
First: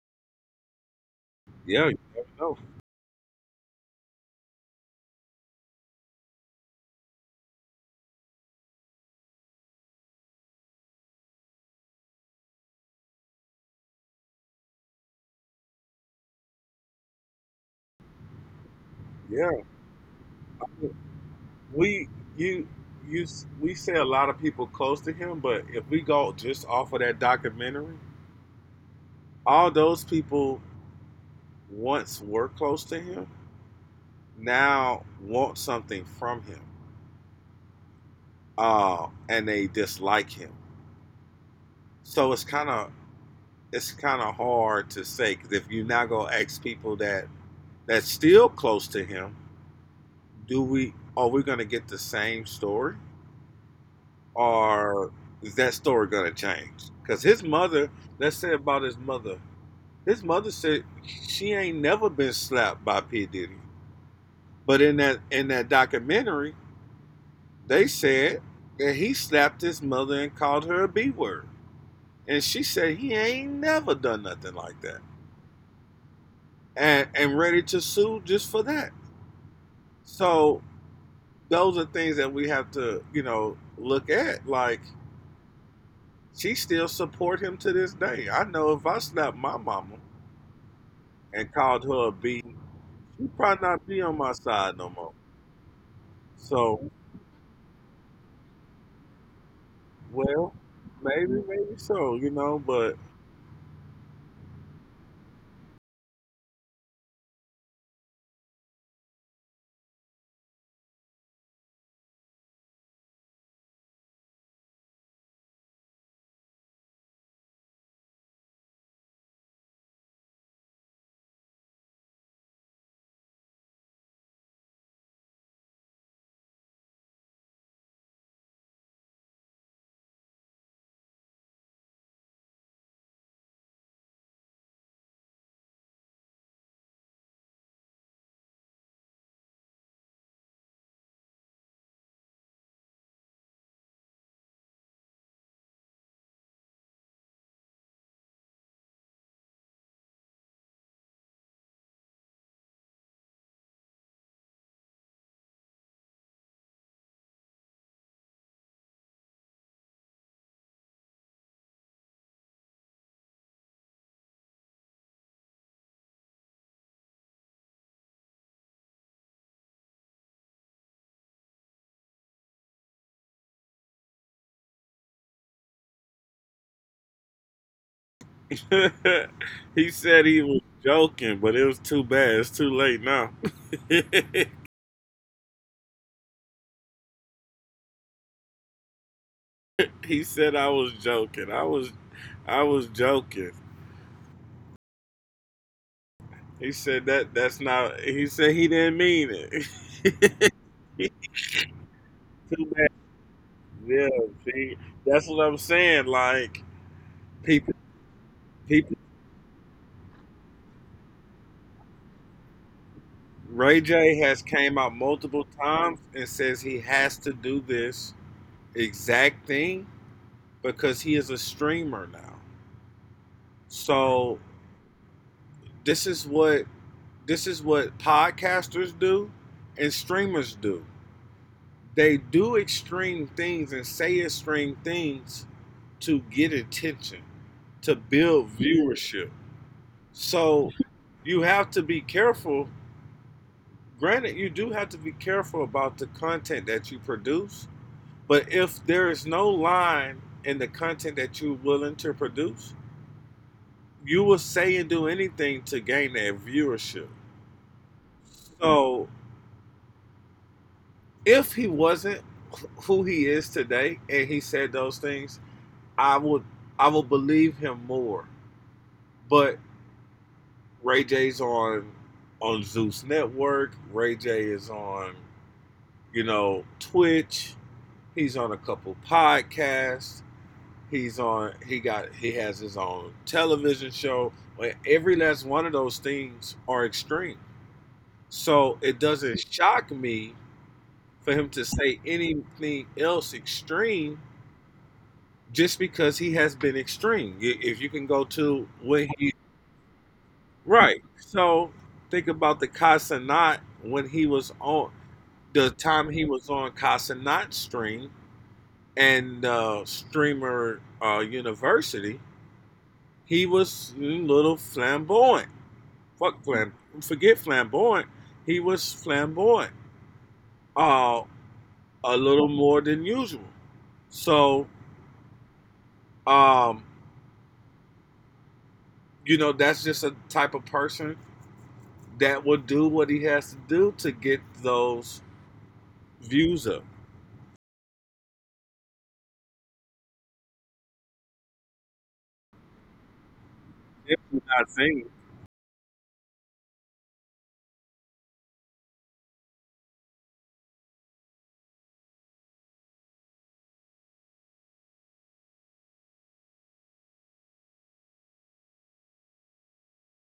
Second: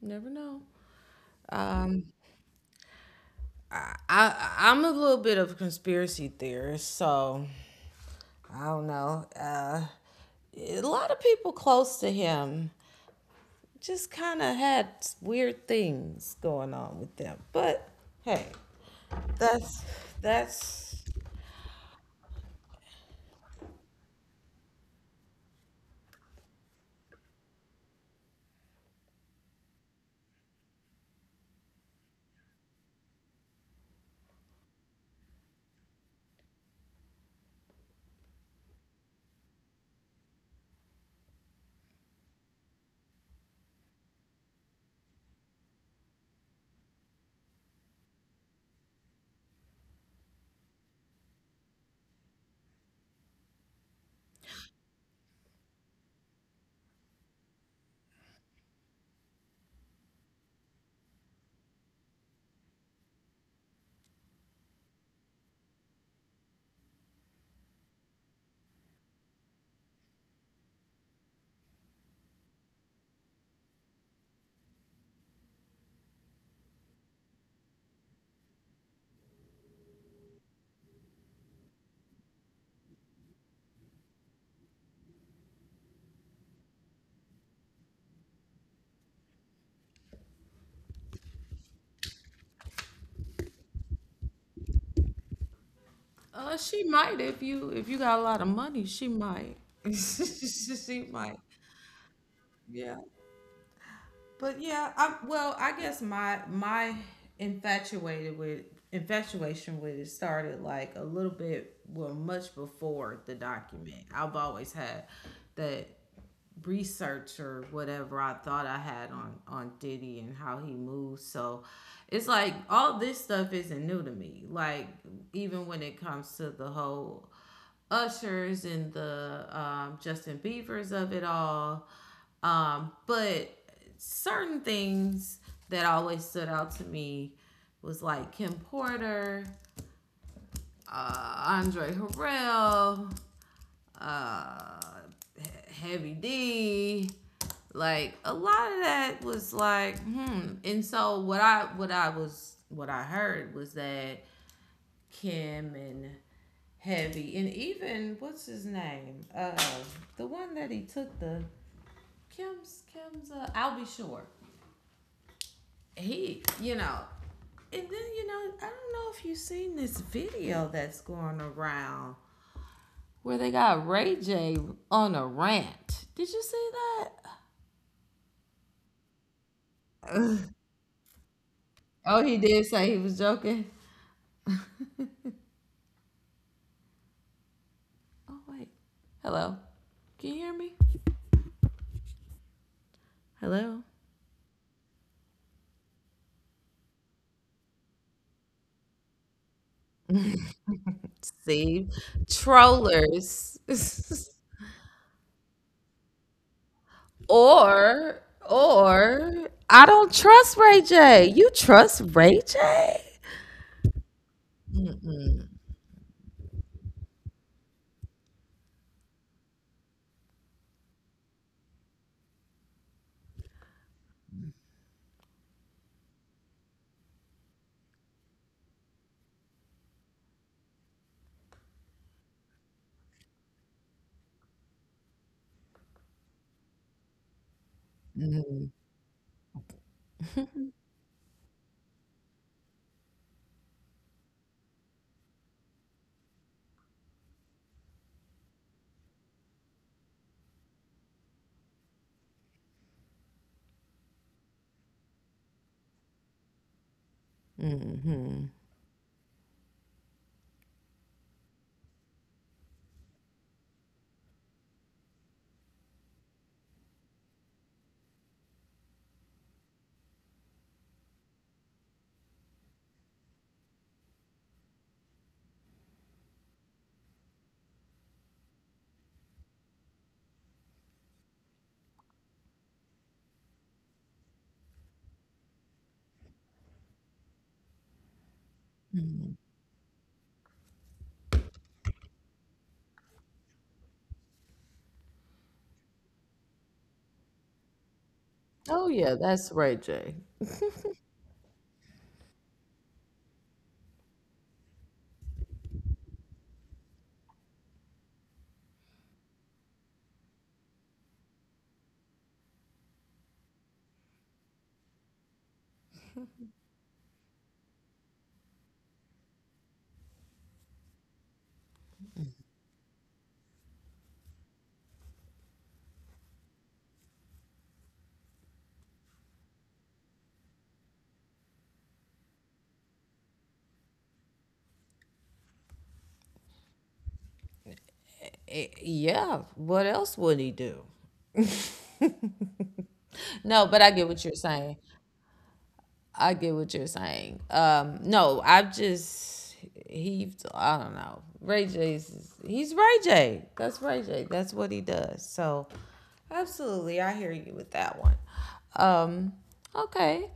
Speaker 1: Never know.
Speaker 2: Yeah, you
Speaker 1: Um,
Speaker 2: never know.
Speaker 1: I'm a little bit of a conspiracy theorist, so I don't know. A lot of people close to him just kind of had weird things going on with them. But, hey,
Speaker 2: Yeah,
Speaker 1: that's that's.
Speaker 2: we you you we say a lot of people close to him, but if we go just off of that documentary, all those people once were close to him now want something from him, and they dislike him. So it's kind of hard to say. Cause if you now go ask people that that's still close to him, do we are we going to get the same story, or is that story going to change? Because his mother, let's say about his mother, his mother said she ain't never been slapped by P Diddy. But in that documentary they said that he slapped his mother and called her a B word. And she said he ain't never done nothing like that. And ready to sue just for that. So those are things that we have to, you know, look at. Like, she still support him to this day. I know if I slapped my mama and called her a B, she'd probably not be on my side no more.
Speaker 1: She
Speaker 2: So,
Speaker 1: might if you, got a lot of money, she might.
Speaker 2: well,
Speaker 1: She might.
Speaker 2: maybe, maybe so, you know, but…
Speaker 1: Yeah. But yeah, I well, I guess my infatuated with infatuation with it started like a little bit, well, much before the document. I've always had that research or whatever I thought I had on Diddy and how he moves. So it's like all this stuff isn't new to me. Like, even when it comes to the whole Ushers and the, Justin Beavers of it all, but certain things that always stood out to me was like Kim Porter, Andre Harrell, uh Heavy D. Like a lot of that was like, hmm. And so what I heard was that Kim and Heavy, and even, what's his name? The one that he took the, Kim's Kim's I'll Be Sure. He, you know, and then, I don't know if you've seen this video that's going around where they got Ray J on a rant. Did you see that?
Speaker 2: he said he was joking, but it was too
Speaker 1: Oh, he
Speaker 2: bad. It's
Speaker 1: did
Speaker 2: too
Speaker 1: say he
Speaker 2: late
Speaker 1: was
Speaker 2: now.
Speaker 1: joking. Oh, wait. Hello. Can
Speaker 2: He
Speaker 1: you hear
Speaker 2: said,
Speaker 1: me?
Speaker 2: I was joking. I was joking.
Speaker 1: Hello.
Speaker 2: He said that that's not… he said he didn't mean it. He…
Speaker 1: See,
Speaker 2: Too bad.
Speaker 1: trollers.
Speaker 2: Yeah, see, that's what I'm saying. Like, people
Speaker 1: or
Speaker 2: people…
Speaker 1: or I don't trust Ray J. You trust Ray J?
Speaker 2: Ray J has came out multiple times and says he has to do this exact thing because he is a streamer now. So this is what this is what podcasters do and streamers do. They do extreme things and say extreme things to get attention, to build
Speaker 1: Mhm.
Speaker 2: viewership. So you have to be careful. Granted, you do have to be careful about the content that you produce, but if there is no line in the content that you're willing to produce, you will say and do anything to gain that viewership. So if he wasn't who he is today and he said those things, I would I would believe him more. But Ray J's on Zeus Network. Ray J is on, you know, Twitch. He's on a couple podcasts. He has his own television show. But every last one of those things are extreme. So it doesn't shock me for him to say anything else extreme just because he has been extreme. If you can go to
Speaker 1: Oh,
Speaker 2: when
Speaker 1: yeah,
Speaker 2: he…
Speaker 1: that's Ray J.
Speaker 2: Right. So think about the Casanat when he was on… the time he was on Casanat stream and streamer university. He was a little flamboyant. Fuck flam. Forget flamboyant. He was flamboyant. Uh, a little more than usual. So um, you know, that's just a type of person that will do what he has to do to get those views up.
Speaker 1: Eh, yeah. What else would he do? No, but I get
Speaker 2: If
Speaker 1: what you're
Speaker 2: you're not
Speaker 1: saying.
Speaker 2: saying…
Speaker 1: I get what you're saying. No, I've just heaved. I don't know. Ray J's. He's Ray J. That's Ray J. That's what he does. So, absolutely, I hear you with that one. Um, okay.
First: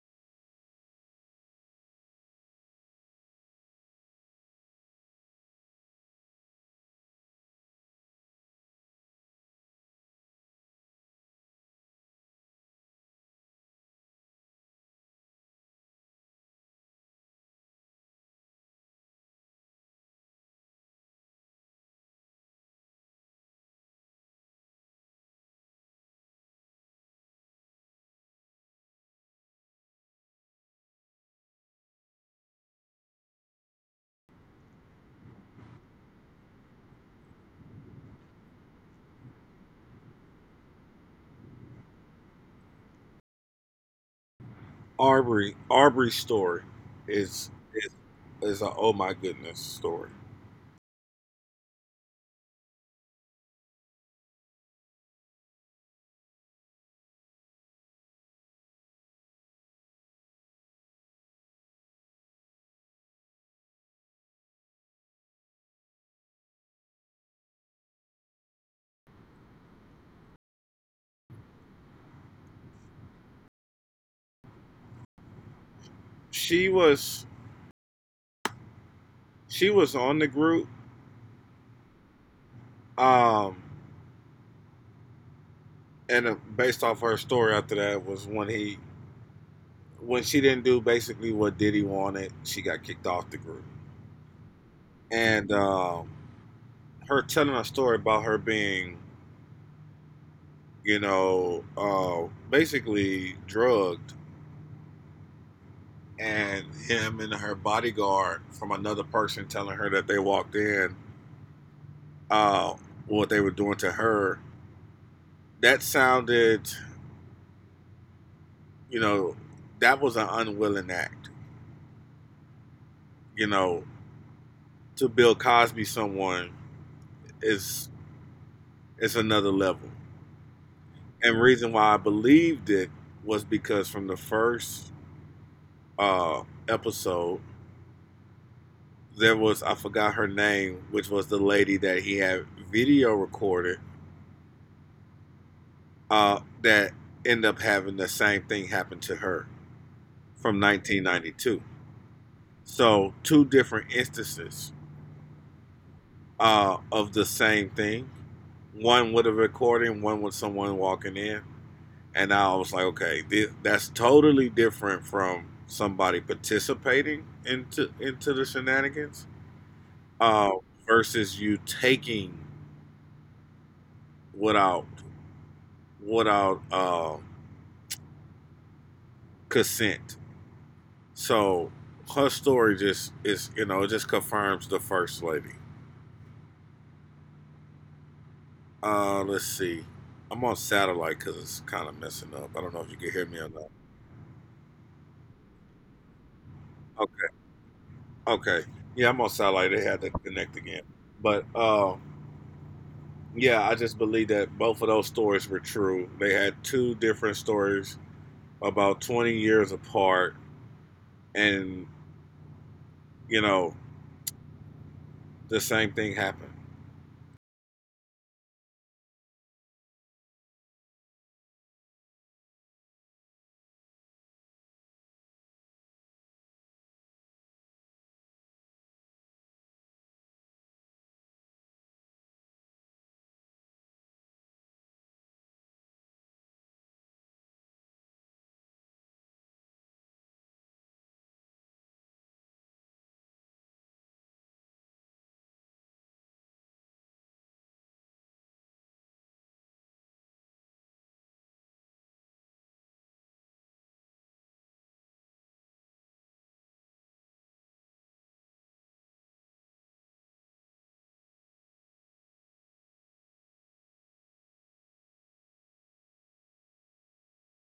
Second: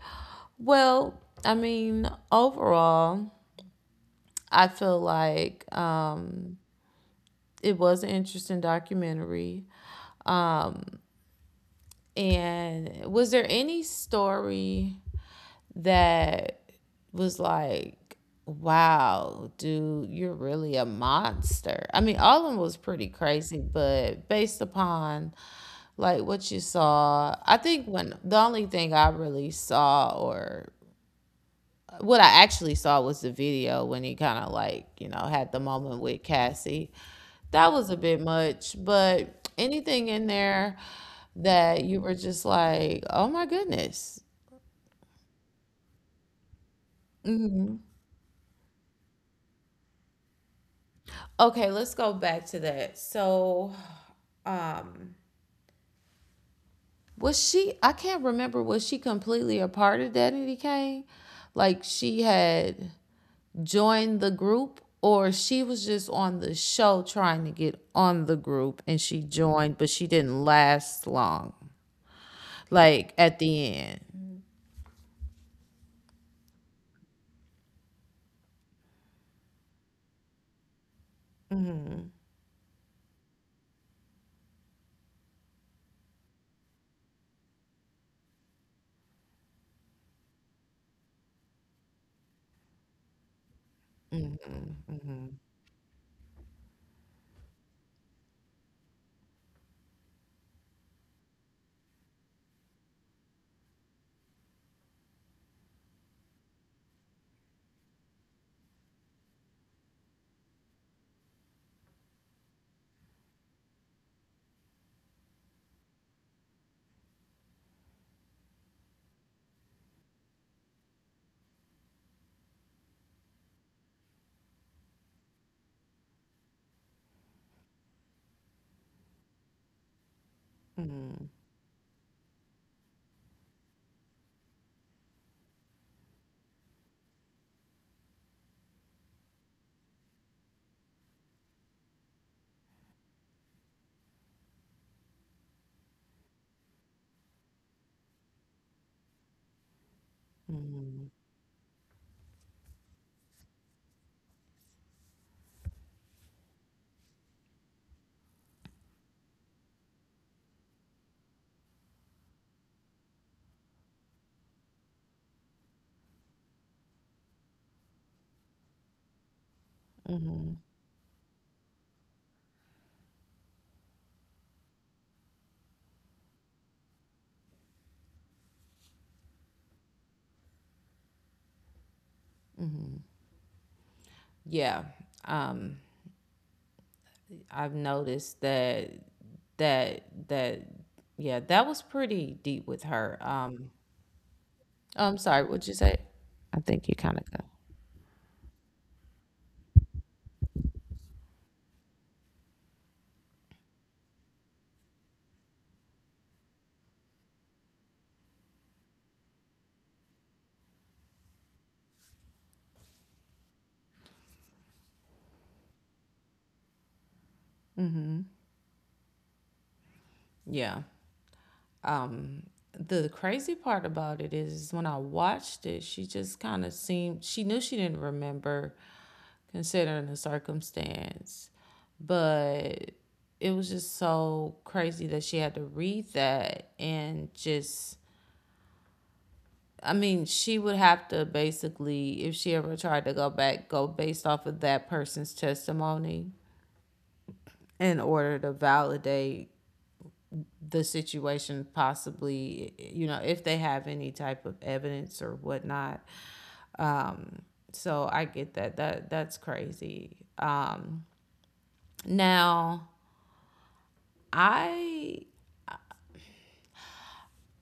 Speaker 1: Well, I mean, overall, I feel like, it was an interesting documentary. And was there any story that was like, wow, dude, you're really a monster? I mean, all of them was pretty crazy, but based upon like what you saw, I think when the only thing I really saw, or what I actually saw, was the video when he kind of like, had the moment with Cassie. That was a bit much, but anything in there that you were just like, oh my goodness.
Speaker 2: Arbery's story is is a oh my goodness story.
Speaker 1: Okay, let's go back to that. So, was she? I can't remember. Was she completely a part of Daddy Kane? Like, she had joined the group, or she was just on the show trying to get on the group, and she joined, but she didn't last long. Like, at the end,
Speaker 2: She was, she was on the group, um, and based off her story, after that was when he when she didn't do basically what Diddy wanted, she got kicked off the group. And her telling a story about her being, you know, basically drugged, and him and her bodyguard… from another person telling her that they walked in, uh, what they were doing to her, that sounded, you know, that was an unwilling act. You know, to Bill Cosby someone is… is another level. And the reason why I believed it was because from the first uh, episode, there was… I forgot her name, which was the lady that he had video recorded, that ended up having the same thing happen to her from 1992. So two different instances of the same thing. One with a recording, one with someone walking in, and I was like, okay, that's totally different from somebody participating into the shenanigans, uh, versus you taking without without uh, consent. So her story just is, you know, it just confirms
Speaker 1: yeah.
Speaker 2: the first lady.
Speaker 1: Um, I've noticed that,
Speaker 2: Let's see.
Speaker 1: that
Speaker 2: I'm on
Speaker 1: that
Speaker 2: satellite because
Speaker 1: yeah,
Speaker 2: it's
Speaker 1: that was
Speaker 2: kind of messing
Speaker 1: pretty
Speaker 2: up. I
Speaker 1: deep
Speaker 2: don't know
Speaker 1: with
Speaker 2: if you can
Speaker 1: her.
Speaker 2: hear me or not.
Speaker 1: I'm sorry, what'd you say? I think you kind of go.
Speaker 2: Okay. Yeah, I'm gonna sound like… They had to connect again. But yeah, I just believe that both of those stories were true. They had two different stories about 20 years apart, and, you know, the same thing happened.
Speaker 1: Yeah. Um, the crazy part about it is, when I watched it, she just kind of seemed, she knew she didn't remember considering the circumstance, but it was just so crazy that she had to read that and just, I mean, she would have to basically, if she ever tried to go back, go based off of that person's testimony in order to validate the situation, possibly, if they have any type of evidence or whatnot. um so I get that that, that's crazy. Now, i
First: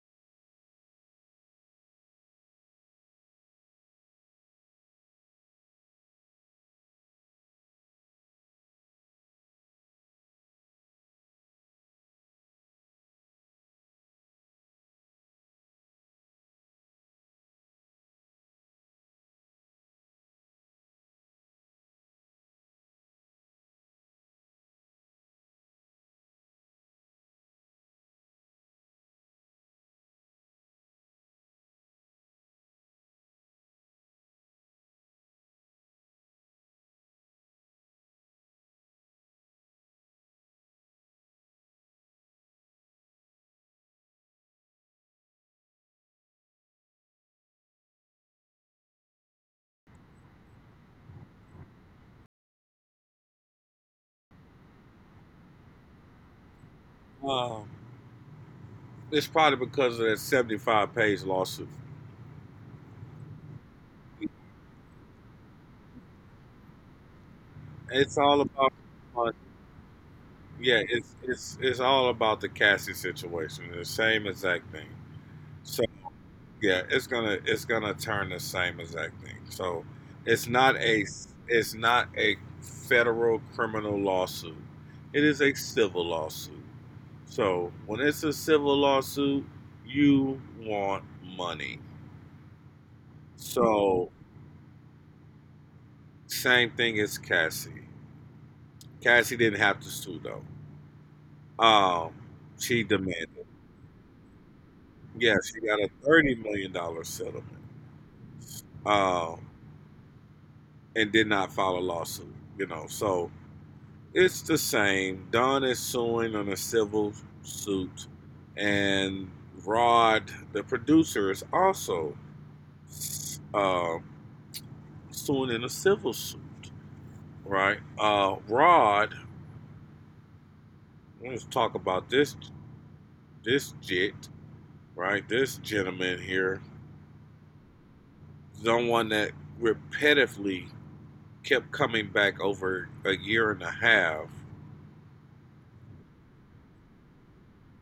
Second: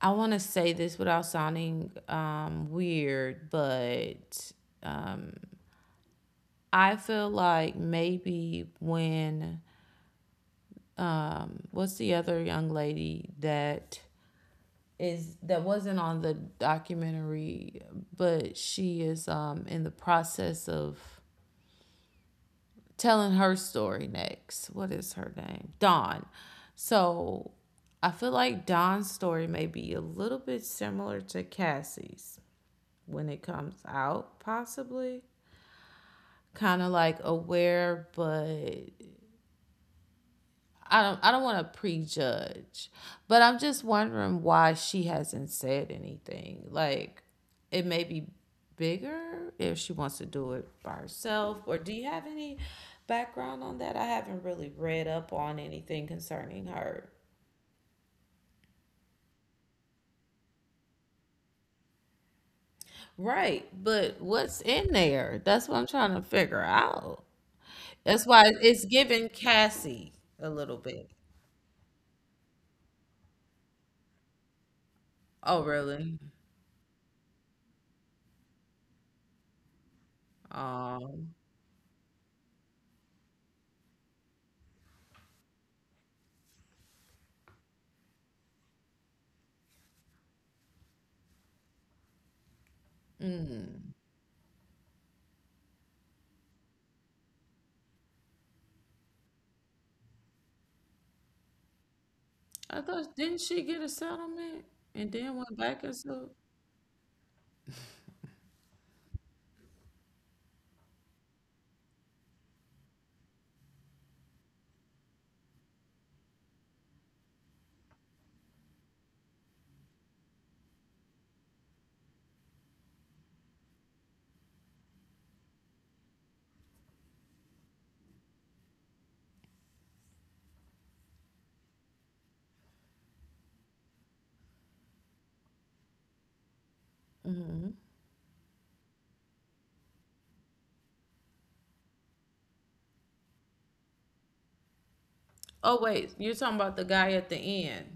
Speaker 1: I want to say this without sounding, weird, but I feel like, maybe, when what's the other young lady, that wasn't on the documentary, but she is, in the process of telling her story next. What is her name? Dawn. So I feel like Dawn's story may be a little bit similar to Cassie's when it comes out, possibly. Kind of like aware, but I don't want to prejudge, but I'm just wondering why she hasn't said anything. Like, it may be bigger if she wants to do it by herself, or do you have any background on that? I haven't really read up on anything concerning her.
Speaker 2: Um, it's probably because of that 75-page lawsuit.
Speaker 1: Right, but what's in there? That's what I'm trying to figure out.
Speaker 2: It's
Speaker 1: That's
Speaker 2: all
Speaker 1: why
Speaker 2: about…
Speaker 1: it's giving
Speaker 2: uh,
Speaker 1: Cassie a little
Speaker 2: yeah,
Speaker 1: bit.
Speaker 2: it's all about the Cassie situation, the same exact thing.
Speaker 1: Oh,
Speaker 2: So…
Speaker 1: really?
Speaker 2: Yeah, it's gonna turn the same exact thing. So it's not a
Speaker 1: Um
Speaker 2: it's not a federal criminal lawsuit. It is a civil lawsuit. So when it's a civil lawsuit, you want money. So, same thing as Cassie. Cassie didn't have to sue though. Um,
Speaker 1: I
Speaker 2: she
Speaker 1: thought, didn't
Speaker 2: demanded.
Speaker 1: she get a settlement and then
Speaker 2: Yeah,
Speaker 1: went
Speaker 2: she got
Speaker 1: back
Speaker 2: a
Speaker 1: and sued?
Speaker 2: $30 million settlement. Um, and did not file a lawsuit. You know, so… It's the same. Don is suing on a civil suit, and Rod, the producer, is also uh, suing in a civil suit, right? Rod, let's talk about this jit, right? This gentleman here, the one that repetitively kept coming back over a year and a half.
Speaker 1: Oh, wait, you're talking about the guy at the end.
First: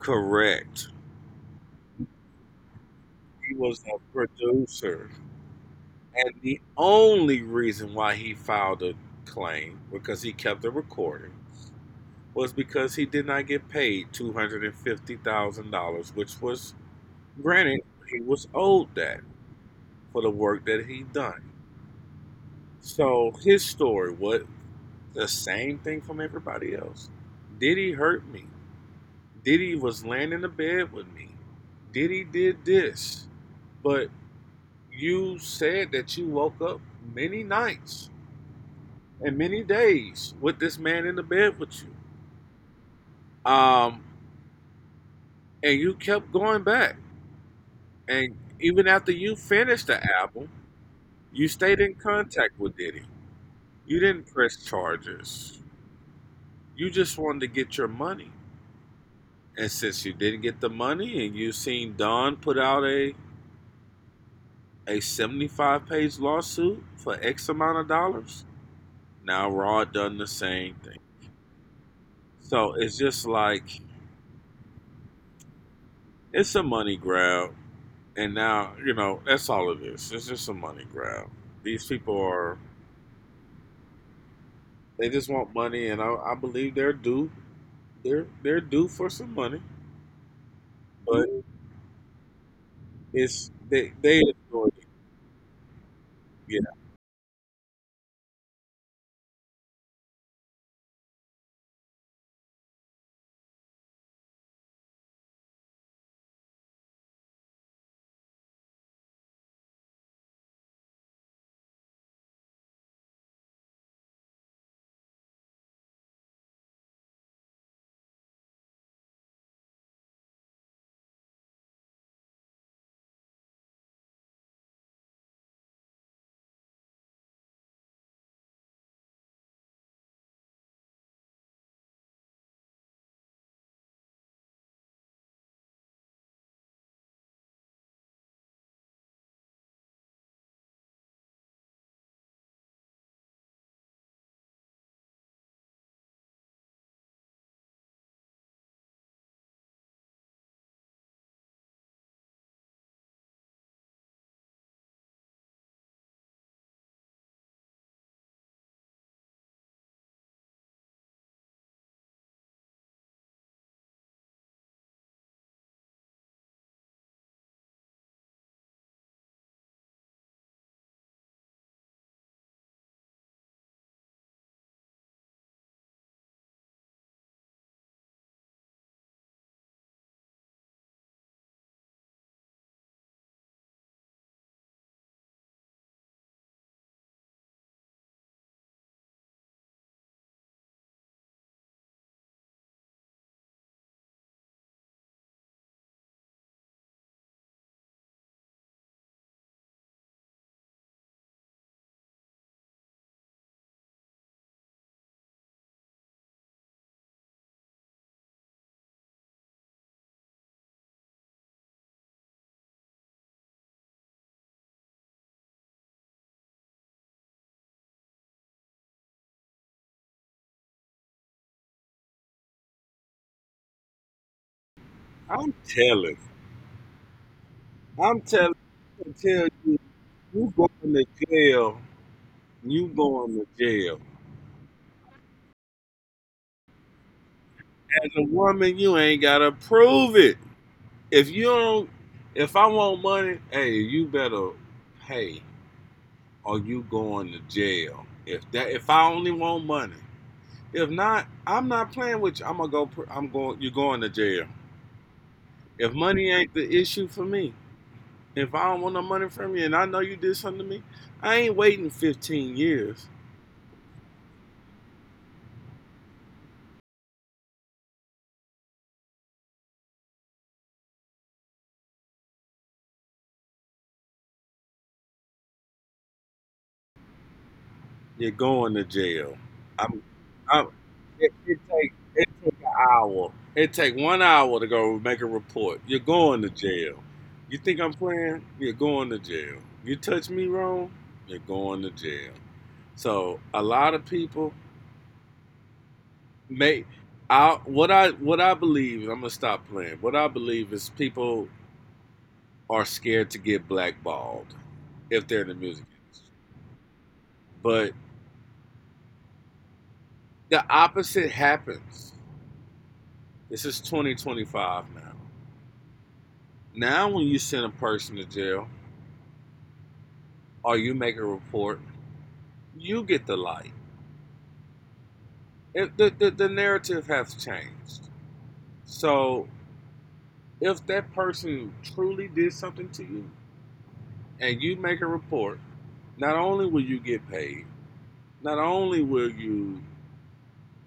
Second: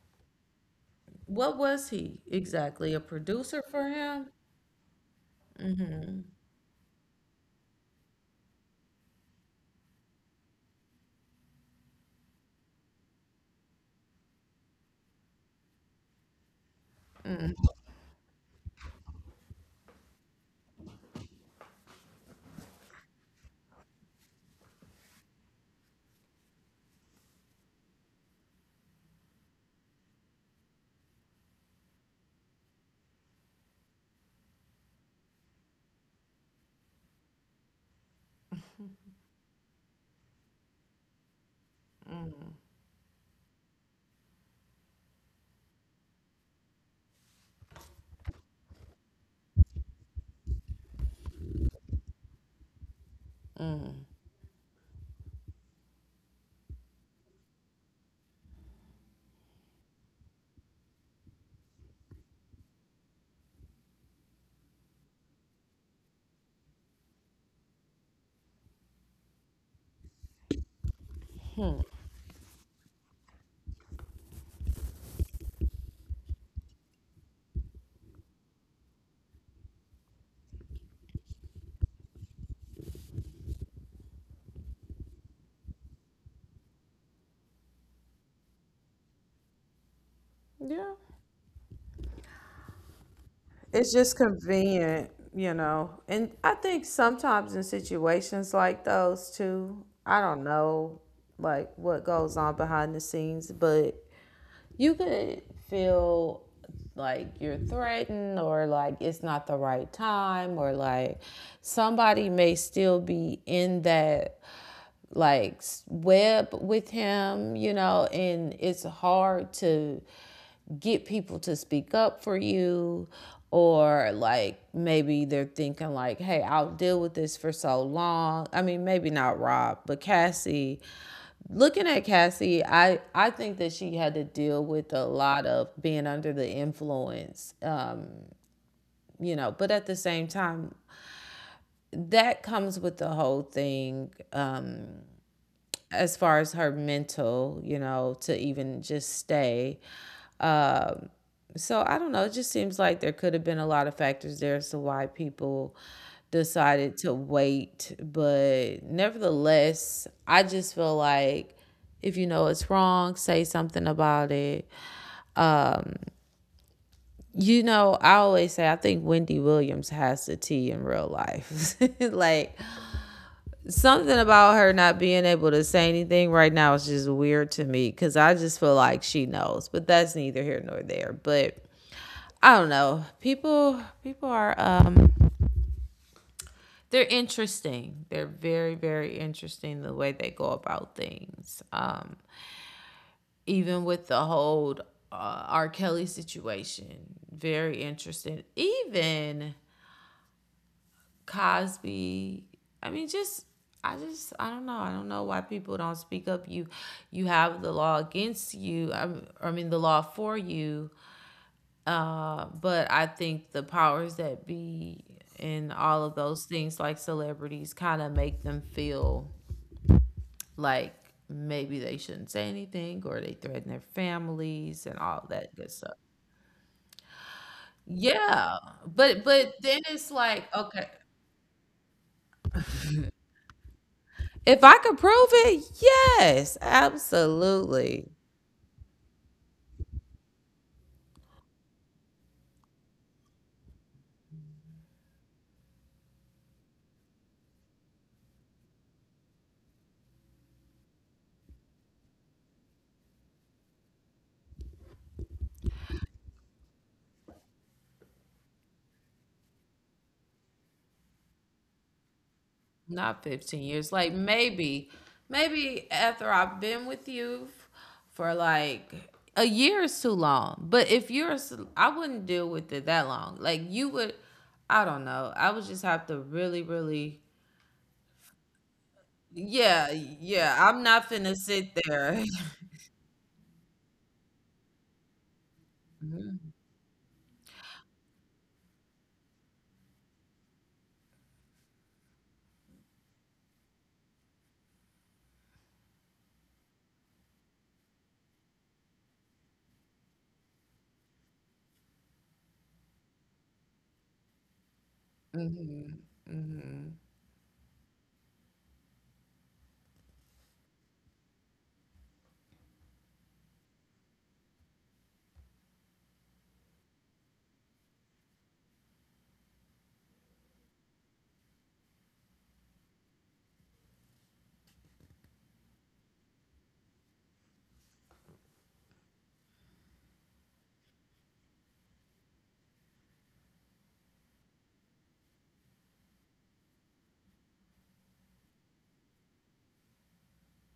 Speaker 2: Correct.
Speaker 1: What was he exactly? A
Speaker 2: He
Speaker 1: producer
Speaker 2: was
Speaker 1: for
Speaker 2: a
Speaker 1: him?
Speaker 2: producer. And the only reason why he filed a claim, because he kept a recording, was because he did not get paid $250,000, which was, granted, he was owed that for the work that he done. So his story was the same thing from everybody else. Diddy hurt me. Diddy was laying in the bed with me. Diddy did this. But you said that you woke up many nights and many days with this man in the bed with you. Um, and you kept going back. And even after you finished the album, you stayed in contact with Diddy. You didn't press charges. You just wanted to get your money. And since you didn't get the money and you seen Don put out a 75-page lawsuit for X amount of dollars, now Rod done the same thing. So it's just like it's a money grab. And now, you know, that's all it is. It's just a money grab. These people are… they just want money, and I believe they're due, they're due for some money.
Speaker 1: Yeah.
Speaker 2: But it's…
Speaker 1: It's
Speaker 2: they
Speaker 1: just
Speaker 2: enjoy it.
Speaker 1: convenient. And
Speaker 2: Yeah.
Speaker 1: I think sometimes in situations like those too, I don't know, like, what goes on behind the scenes, but you could feel like you're threatened, or like, it's not the right time, or like somebody may still be in that, like, web with him, and it's hard to get people to speak up for you, or like maybe they're thinking like, hey, I'll deal with this for so long, I mean, maybe not Rob, but Cassie. Looking at Cassie, I think that she had to deal with a lot of being under the influence. But at the same time, that comes with the whole thing, as far as her mental, to even just stay. Um, so I don't know. It just seems like there could have been a lot of factors there as to why people decided to wait. But nevertheless, I just feel like, if you know it's wrong, say something about it. I always say, I think Wendy Williams has the tea in real life. Like, something about her not being able to say anything right now is just weird to me because I just feel like she knows. But that's neither here nor there. But I don't know. People are, they're interesting. They're very, very interesting the way they go about things. Even with the whole R. Kelly situation, very interesting. Even Cosby. I mean, just, I don't know. I don't know why people don't speak up. You have the law against you. I mean, the law for you. But I think the powers that be, and all of those things, like celebrities, kind of make them feel like maybe they shouldn't say anything, or they threaten their families and all
Speaker 2: I'm
Speaker 1: that good stuff.
Speaker 2: telling. I'm telling,
Speaker 1: Yeah,
Speaker 2: I
Speaker 1: but
Speaker 2: tell
Speaker 1: but
Speaker 2: you,
Speaker 1: then it's
Speaker 2: you
Speaker 1: like,
Speaker 2: going
Speaker 1: okay.
Speaker 2: to jail. You going to jail.
Speaker 1: If I could prove it, yes,
Speaker 2: As a
Speaker 1: absolutely.
Speaker 2: woman, you ain't gotta prove it. If you don't… if I want money, hey, you better pay or you going to jail. If that… if I only want money… if not, I'm not playing with you. I'm gonna go. I'm going. You're going to jail. If money ain't the issue for me, if I don't want no money from you, and I know you did something to me, I ain't waiting 15 years.
Speaker 1: Not 15 years. Like, maybe after I've been with you for like a year is too long. But if you're, I wouldn't deal with it that long. Like, you would, I don't know. I would just have to really, really,
Speaker 2: You're going to jail. I'm.
Speaker 1: yeah,
Speaker 2: I'm.
Speaker 1: yeah. I'm not finna sit
Speaker 2: It
Speaker 1: there.
Speaker 2: take an hour. It take one hour to go make a report. You're going to jail. You think I'm playing? You're going to jail. You touch me wrong, you're going to jail. So a lot of people… May I what I what I believe, I'm gonna stop playing. What I believe is, people are scared to get blackballed if they're in the music industry.
Speaker 1: hmm.
Speaker 2: But the opposite happens. This is 2025 now. Now when you send a person to jail or you make a report, you get the light. If the narrative has changed. So if that person truly did something to you and you make a report, not only will you get paid, not only will you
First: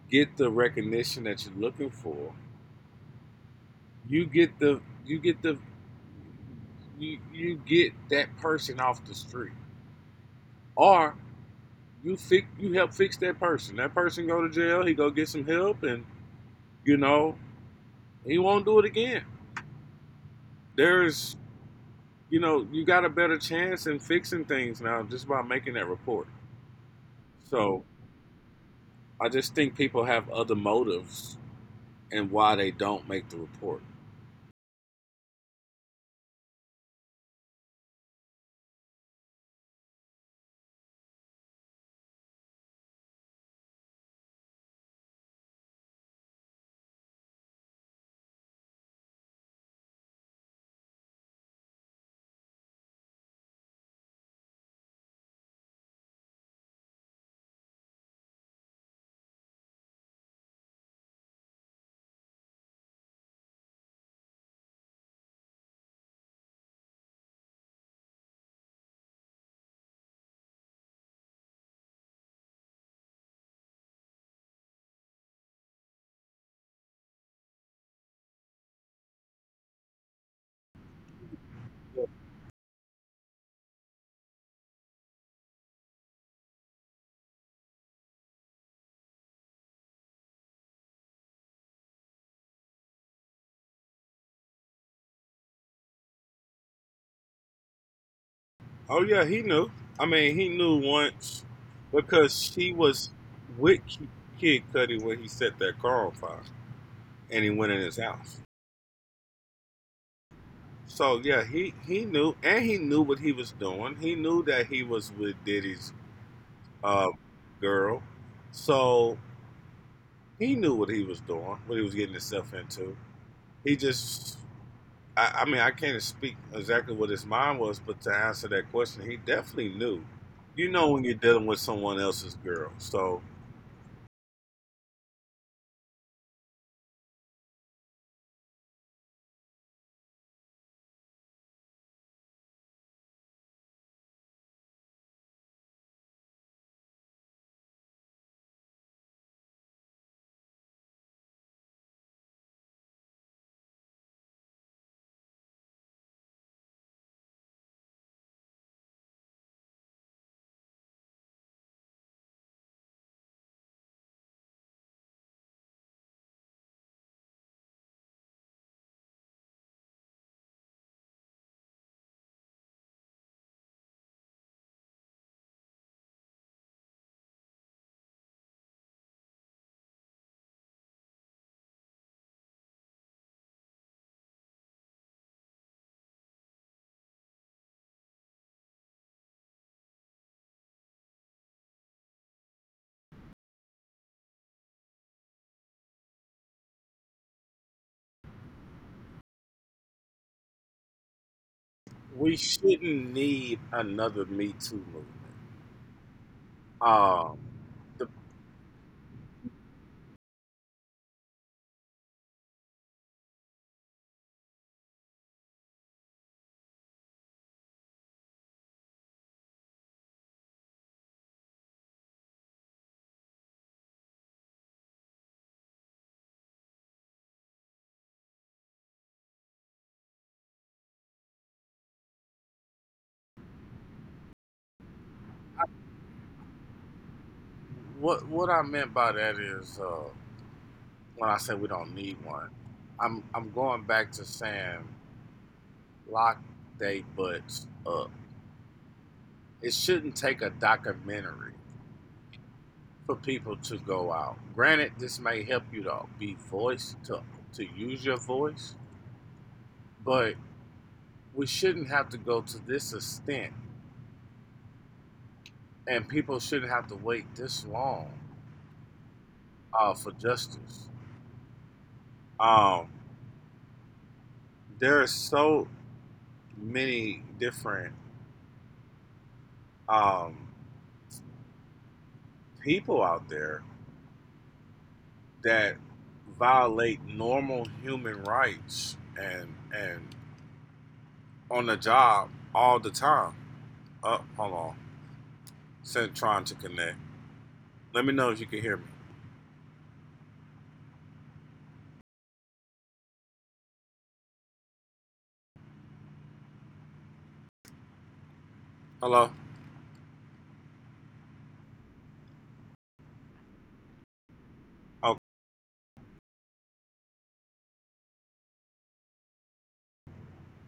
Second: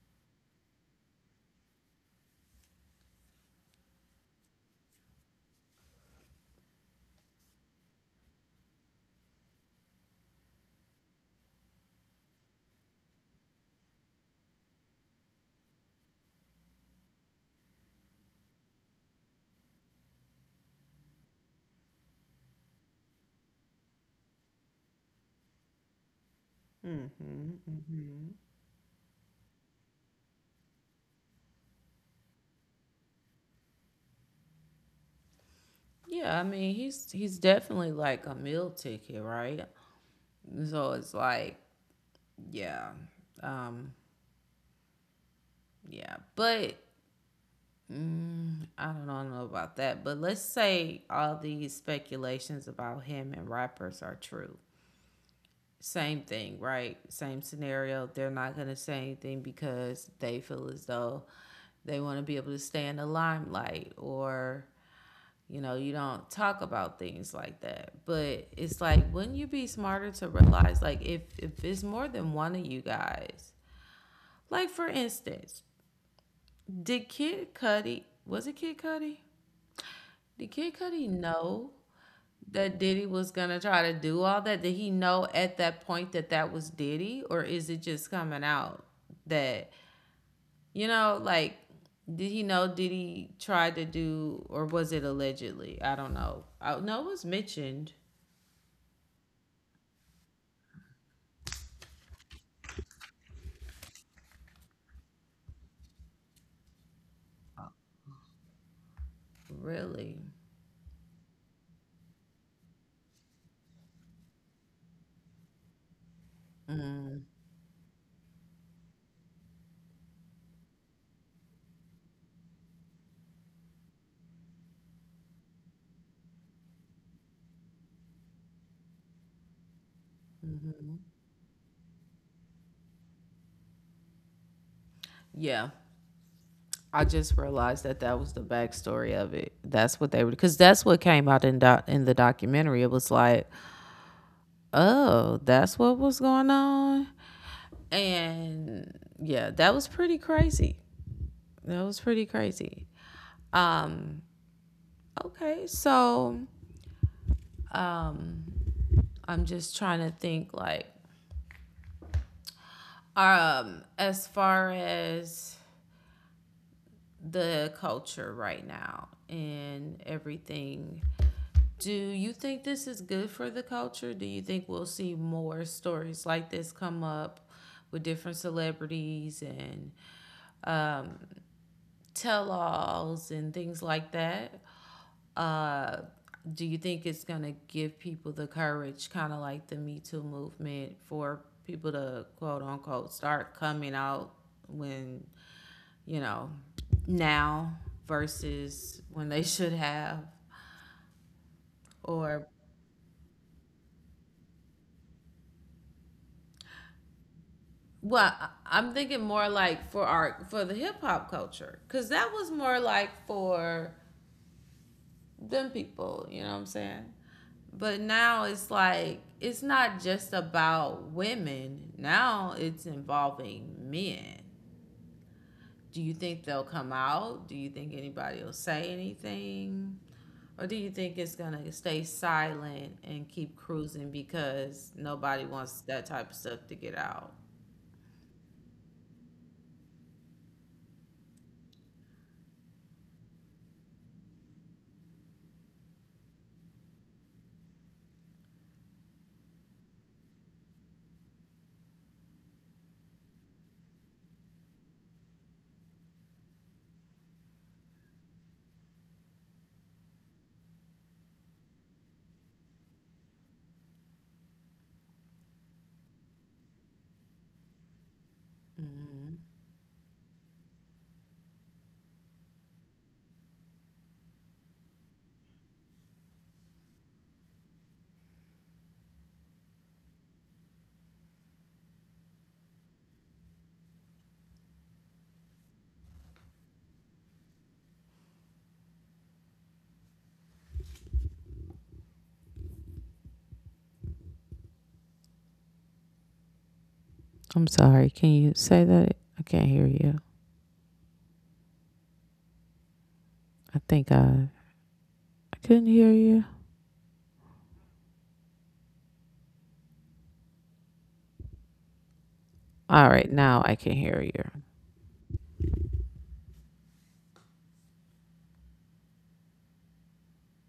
Speaker 2: get the recognition that you're looking for, you get the you get the you get that person off the street, or you help fix that person. That person go to jail, he go get some help, and you know he won't do it again. There's you got a better chance in fixing things now just by making that report. So I just think people have other motives and why they don't make the report.
Speaker 1: Yeah, I mean, he's definitely like a meal ticket, right? So it's like, yeah. Um, Yeah, but I don't know about that. But let's say all these speculations about him and rappers are true. Same thing, right? Same scenario. They're not going to say anything because they feel as though they want to be able to stay in the limelight, or you know, you don't talk about things like that. But it's like, wouldn't you be smarter to realize, like, if it's more than one of you guys, like for instance, did kid Cudi was it kid Cudi? Did Kid Cudi know that Diddy was gonna try to do all that? Did he know at that point that that was Diddy, or is it just coming out that, you know, like, did he know Diddy tried to do, or was it allegedly? I don't know. I, no, it was mentioned.
Speaker 2: Oh yeah, he knew. I mean, he knew once because she was with Kid Cudi when he set that car on fire, and he went in his house.
Speaker 1: Really?
Speaker 2: So yeah, he knew, and he knew what he was doing. He knew that he was with Diddy's uh, girl, so he knew what he was doing, what he was getting himself into. He just, I mean, I can't speak exactly what his mind was, but to answer that question, he definitely knew. You know when
Speaker 1: Mm-hmm.
Speaker 2: you're dealing with someone else's girl, so
Speaker 1: Yeah. I just realized that that was the backstory of it. That's what they were, because that's what came out in in the documentary. It was like, oh, that's what was going on. And yeah, that was pretty crazy. That was pretty crazy. Okay, so I'm just trying to think, like, as far as the culture right now and everything, do you think this is good for the culture? Do you think we'll see more stories like this come up with different celebrities and tell alls and things like that? Uh, do you think it's gonna give people the courage, kind of like the Me Too movement, for people to quote unquote start coming out when, you know, now versus when they should have,
Speaker 2: we
Speaker 1: or
Speaker 2: shouldn't need another Me Too movement. Um, the
Speaker 1: well, I'm thinking more like for our for the hip hop culture, cause that was more like for them people, you know what I'm saying? But now it's like it's not just about women. Now it's involving men. Do you think they'll come out? Do you think anybody will say anything? Or do you think it's going to stay silent and keep cruising because nobody wants that type of stuff to get out?
Speaker 2: What I meant by that is, when I say we don't need one, I'm going back to saying lock they butts up. It shouldn't take a documentary for people to go out. Granted, this may help you to be voice to use your voice, but we shouldn't have to go to this extent, and people shouldn't have to wait this long,
Speaker 1: Mm-hmm.
Speaker 2: for justice. Um, there are so many different um, people out there that violate normal human rights and on the job all the time. Oh, hold on. Sent trying to connect. Let me know if you can hear me.
Speaker 1: I can't hear you. I think I couldn't hear you.
Speaker 2: Hello.
Speaker 1: All right, now I can hear you.
Speaker 2: Okay.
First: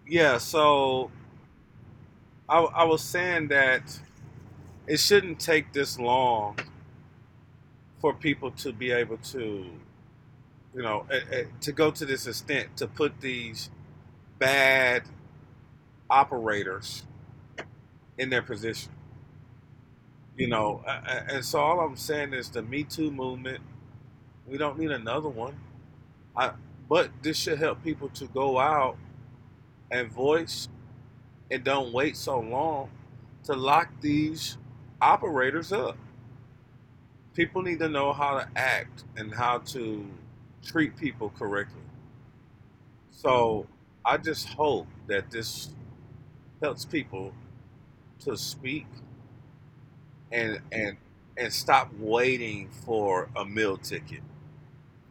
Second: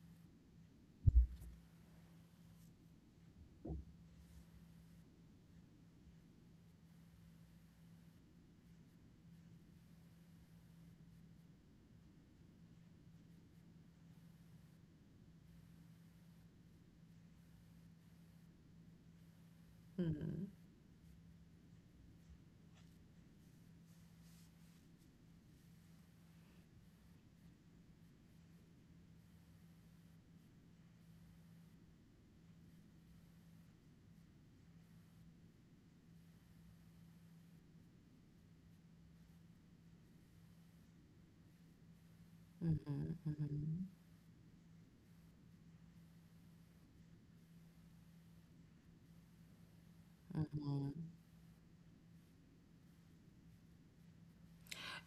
Speaker 2: Yeah. So I was saying that it shouldn't take this long for people to be able to, you know, to go to this extent to put these bad operators in their position. You know, and so all I'm saying is the Me Too movement. We don't need another one. I, but this should help people to go out and voice and don't wait so long to lock these operators up. People need to know how to act and how to treat people correctly.
Speaker 1: Mm-hmm.
Speaker 2: So
Speaker 1: Mm-hmm.
Speaker 2: I just hope that this helps people to speak and
Speaker 1: Mm-hmm.
Speaker 2: and and stop waiting for a meal ticket.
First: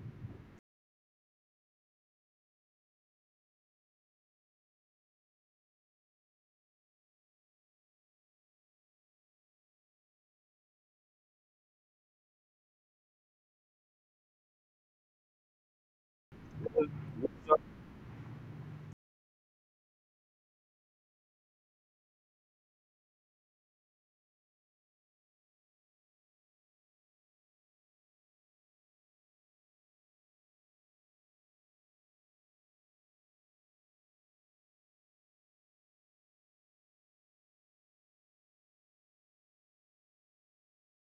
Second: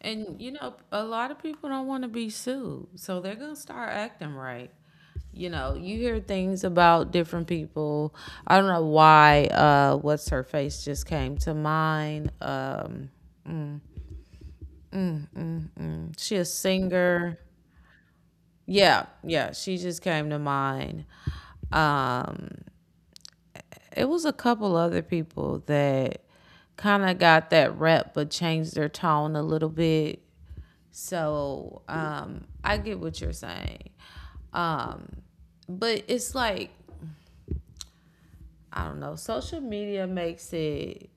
Speaker 1: And you know, a lot of people don't want to be sued, so they're gonna start acting right. You know, you hear things about different people. I don't know why. What's her face just came to mind. She a singer. Yeah, yeah, she just came to mind. Um, it was a couple other people that kind of got that rep, but changed their tone a little bit. So I get what you're saying, but it's like, I don't know. Social media makes it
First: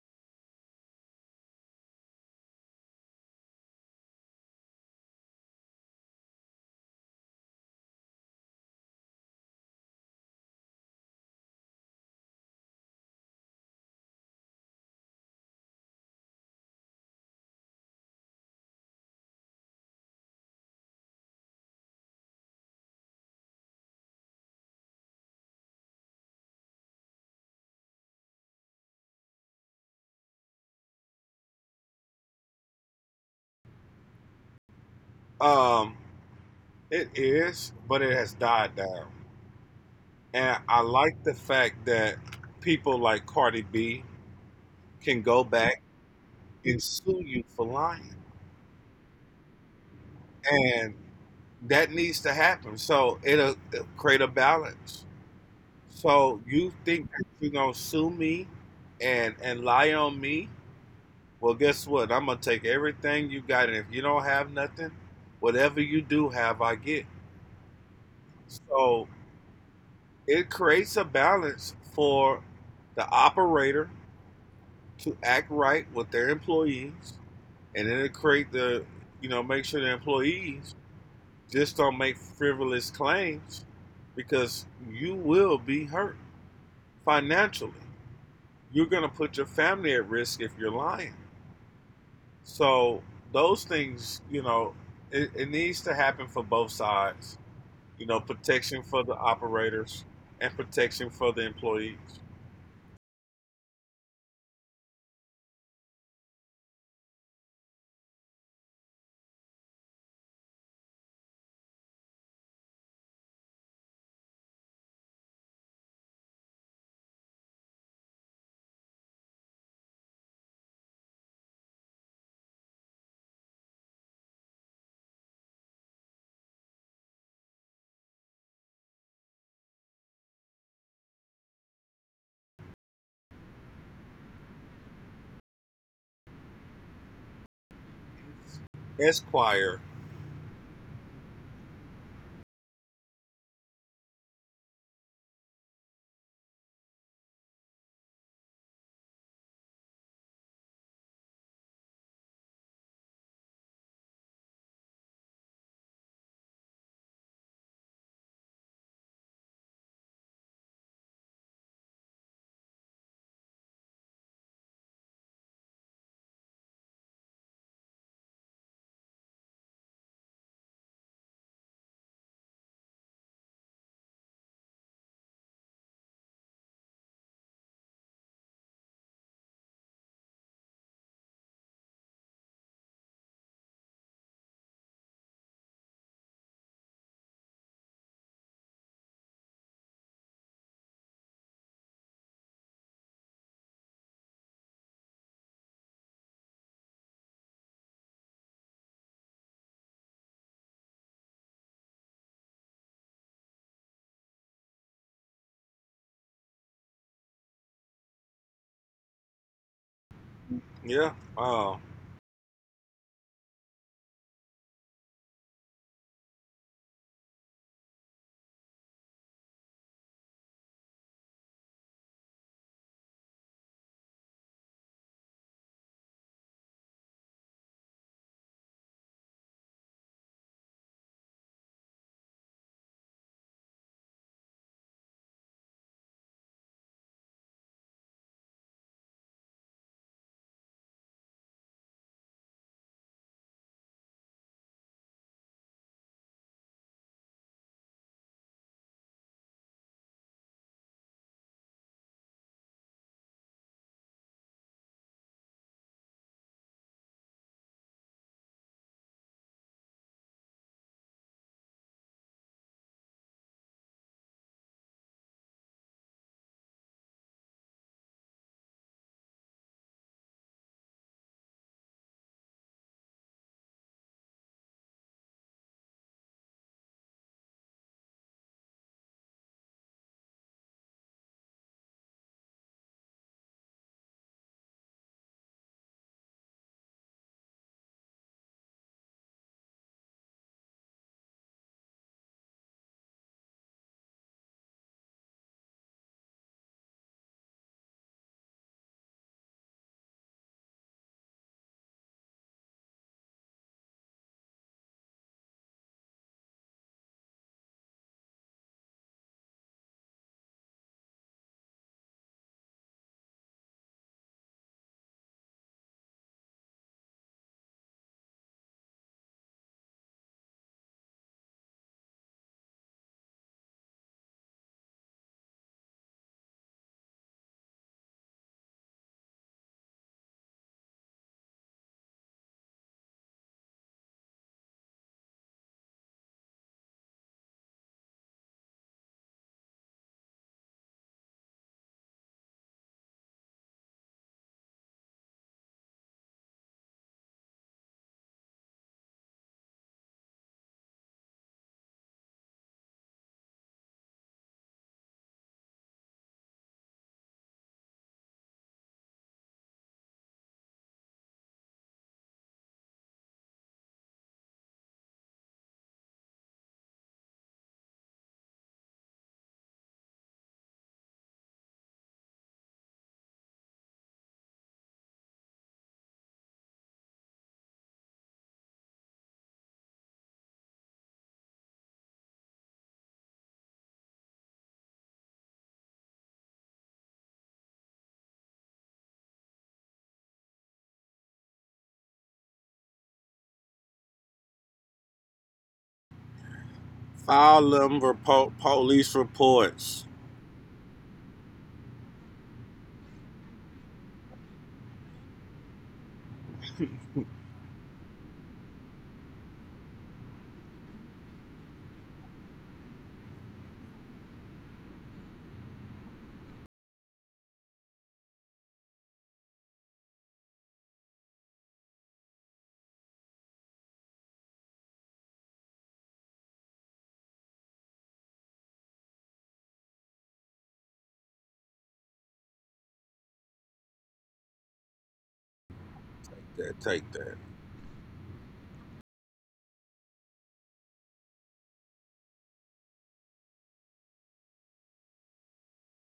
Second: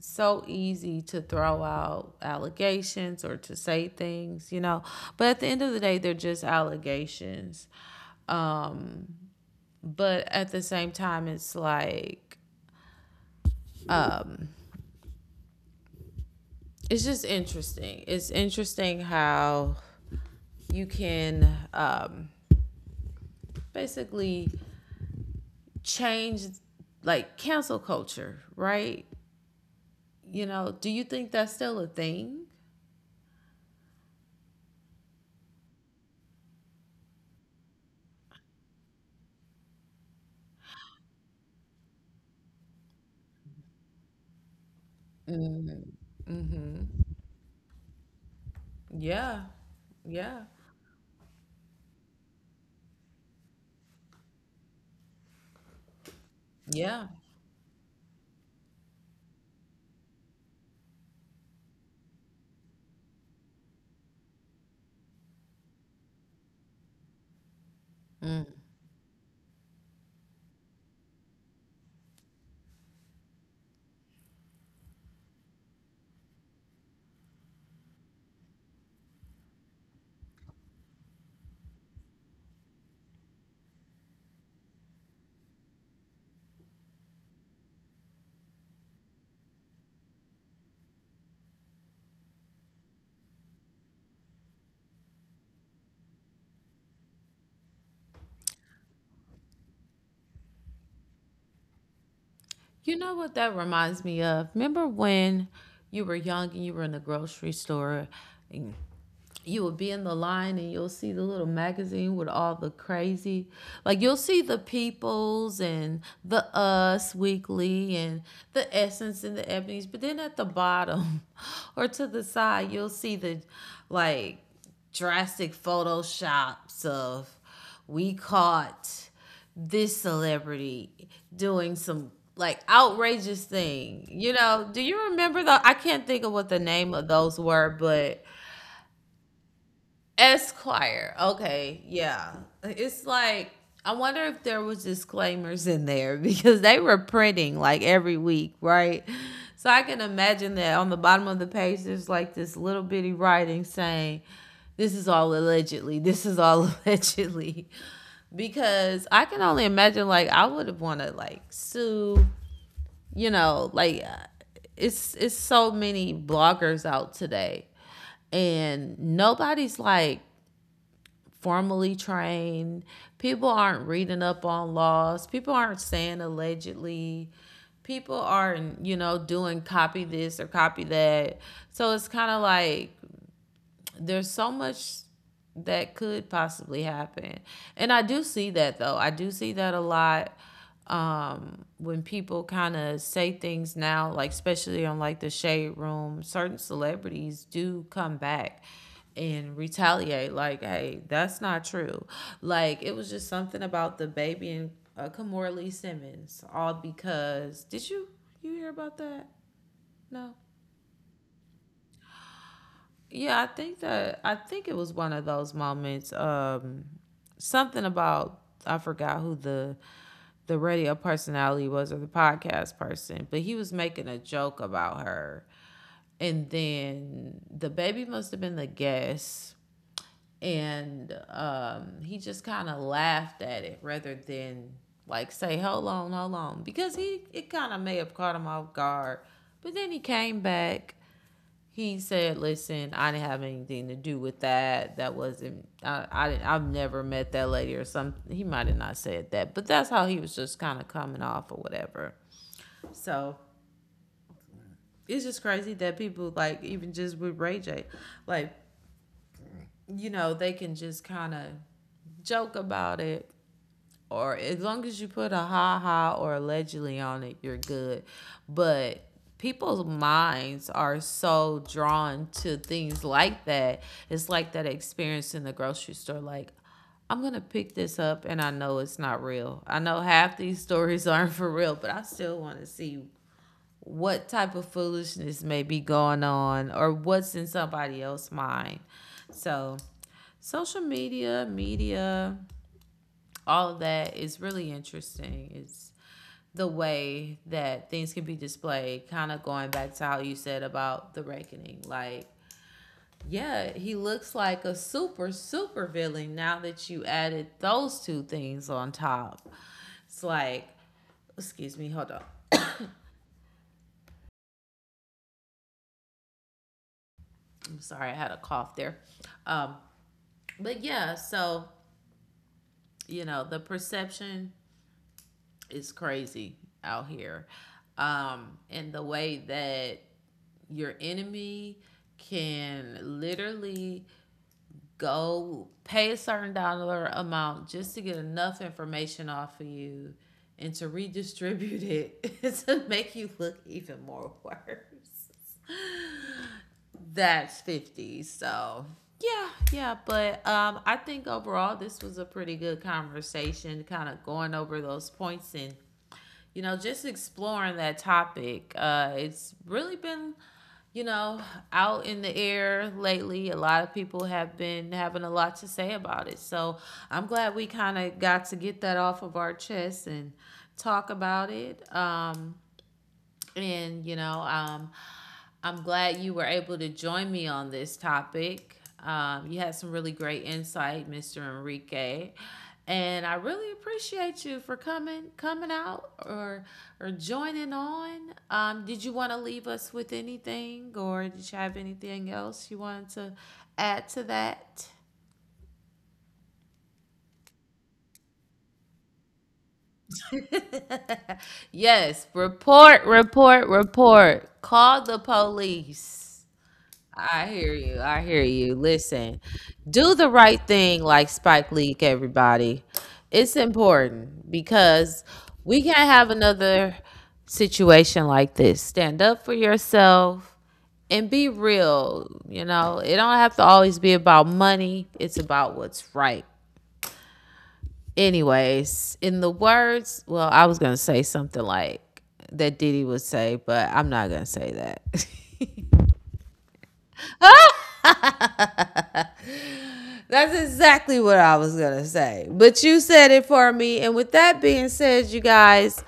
Speaker 1: so easy to throw out allegations or to say things, you know. But at the end of the day, they're just allegations. But at the same time, it's like, it's just interesting. It's interesting how you can, basically change, like, cancel culture, right? You know, do you think that's still a thing?
Speaker 2: Um, it is, but it has died down. And I like the fact that people like Cardi B can go back and sue you for lying.
Speaker 1: Yeah. Yeah.
Speaker 2: And that needs to happen. So it'll create a balance. So you
Speaker 1: Yeah.
Speaker 2: think that you're going to sue me and lie on me? Well, guess what? I'm going to take everything you got. And if you don't have nothing, whatever you do have, I get. So it creates a balance for the operator to act right with their employees, and then it create the you know make sure the employees just don't make frivolous claims because you will be hurt financially. You're gonna put your family at risk if you're lying. So those things, you know, it needs to happen for both sides. You know, protection for the operators and protection for the employees.
Speaker 1: You know what that reminds me of? Remember when you were young and you were in the grocery store? You will be in the line, and you'll see the little magazine with all the crazy, like, you'll see the Peoples and the Us Weekly and the Essence and the Ebony's, but then at the bottom or to the side, you'll see the, like, drastic Photoshops of, we caught this celebrity doing some like outrageous thing, you know. Do you remember? The I can't think of what the name of those were, but
Speaker 2: Esquire.
Speaker 1: Esquire. Okay, yeah. It's like, I wonder if there was disclaimers in there, because they were printing like every week, right? So I can imagine that on the bottom of the page there's like this little bitty writing saying, this is all allegedly. This is all allegedly, because I can only imagine, like, I would have wanted like sue, you know, like, it's so many bloggers out today, and nobody's like formally trained. People aren't reading up on laws. People aren't saying allegedly. People aren't, you know, doing copy this or copy that. So it's kind of like there's so much that could possibly happen. And I do see that though. I do see that a lot, when people kind of say things now, like especially on like the Shade Room, certain celebrities do come back and retaliate, like, hey, that's not true, like it was just something about The Baby and Kamora Lee Simmons. All because did you, you hear about that? No.
Speaker 2: Yeah.
Speaker 1: Yeah, I think that, I think it was one of those moments. Something about, I forgot who the radio personality was or the podcast person, but he was making a joke about her, and then The Baby must have been the guest, and he just kind of laughed at it rather than like say, hold on, hold on, because he, it kind of may have caught him off guard, but then he came back, he said, "Listen, I didn't have anything to do with that. That wasn't. I. I didn't, I've never met that lady," or something. He might have not said that, but that's how he was just kind of coming off or whatever. So it's just crazy that people, like even just with Ray J, like, you know, they can just kind of joke about it, or as long as you put a ha ha or allegedly on it, you're good. But people's minds are so drawn to things like that. It's like that experience in the grocery store. Like, I'm going to pick this up, and I know it's not real. I know half these stories aren't for real, but I still want to see what type of foolishness may be going on or what's in somebody else's mind. So, social media, media, all of that is really interesting. It's the way that things can be displayed, kind of going back to how you said about the reckoning. Like, yeah, he looks like a super, super villain now that you added those two things on top. It's like, excuse me, hold on. I'm sorry, I had a cough there. Um, but yeah, so, you know, the perception is crazy out here. And the way that your enemy can literally go pay a certain dollar amount just to get enough information off of you and to redistribute it to make you look even more worse. That's 50. So, yeah, yeah, but I think overall this was a pretty good conversation, kind of going over those points, and you know, just exploring that topic. It's really been, you know, out in the air lately. A lot of people have been having a lot to say about it. So I'm glad we kind of got to get that off of our chest and talk about it. And, you know, I'm glad you were able to join me on this topic. You had some really great insight, Mr. Enrique. And I really appreciate you for coming out or joining on. Did you want to leave us with anything, or did you have anything else you wanted to add to that?
Speaker 2: File them report, police reports.
Speaker 1: Yes, report, report, report. Call the police. I hear you. I hear you. Listen, do the right thing like Spike Lee, everybody. It's important because we can't have another situation like this. Stand up for yourself and be real. You know, it don't have to always be about money, it's about what's right. Anyways, in the words, well, I was going to say something like that Diddy would say, but I'm not going to say
Speaker 2: That take that.
Speaker 1: that. That's exactly what I was gonna say. But you said it for me. And with that being said, you guys,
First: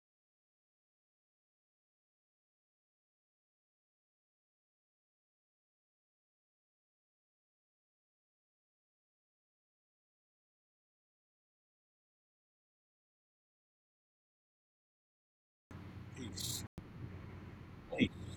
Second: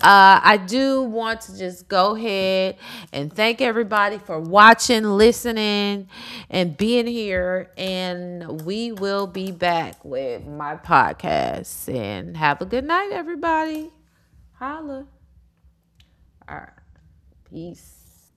Speaker 1: I do want to just go ahead and thank everybody for watching, listening, and being here. And we will be back with my podcast. And have a good night, everybody. Holla. All
Speaker 2: Peace.
Speaker 1: right. Peace.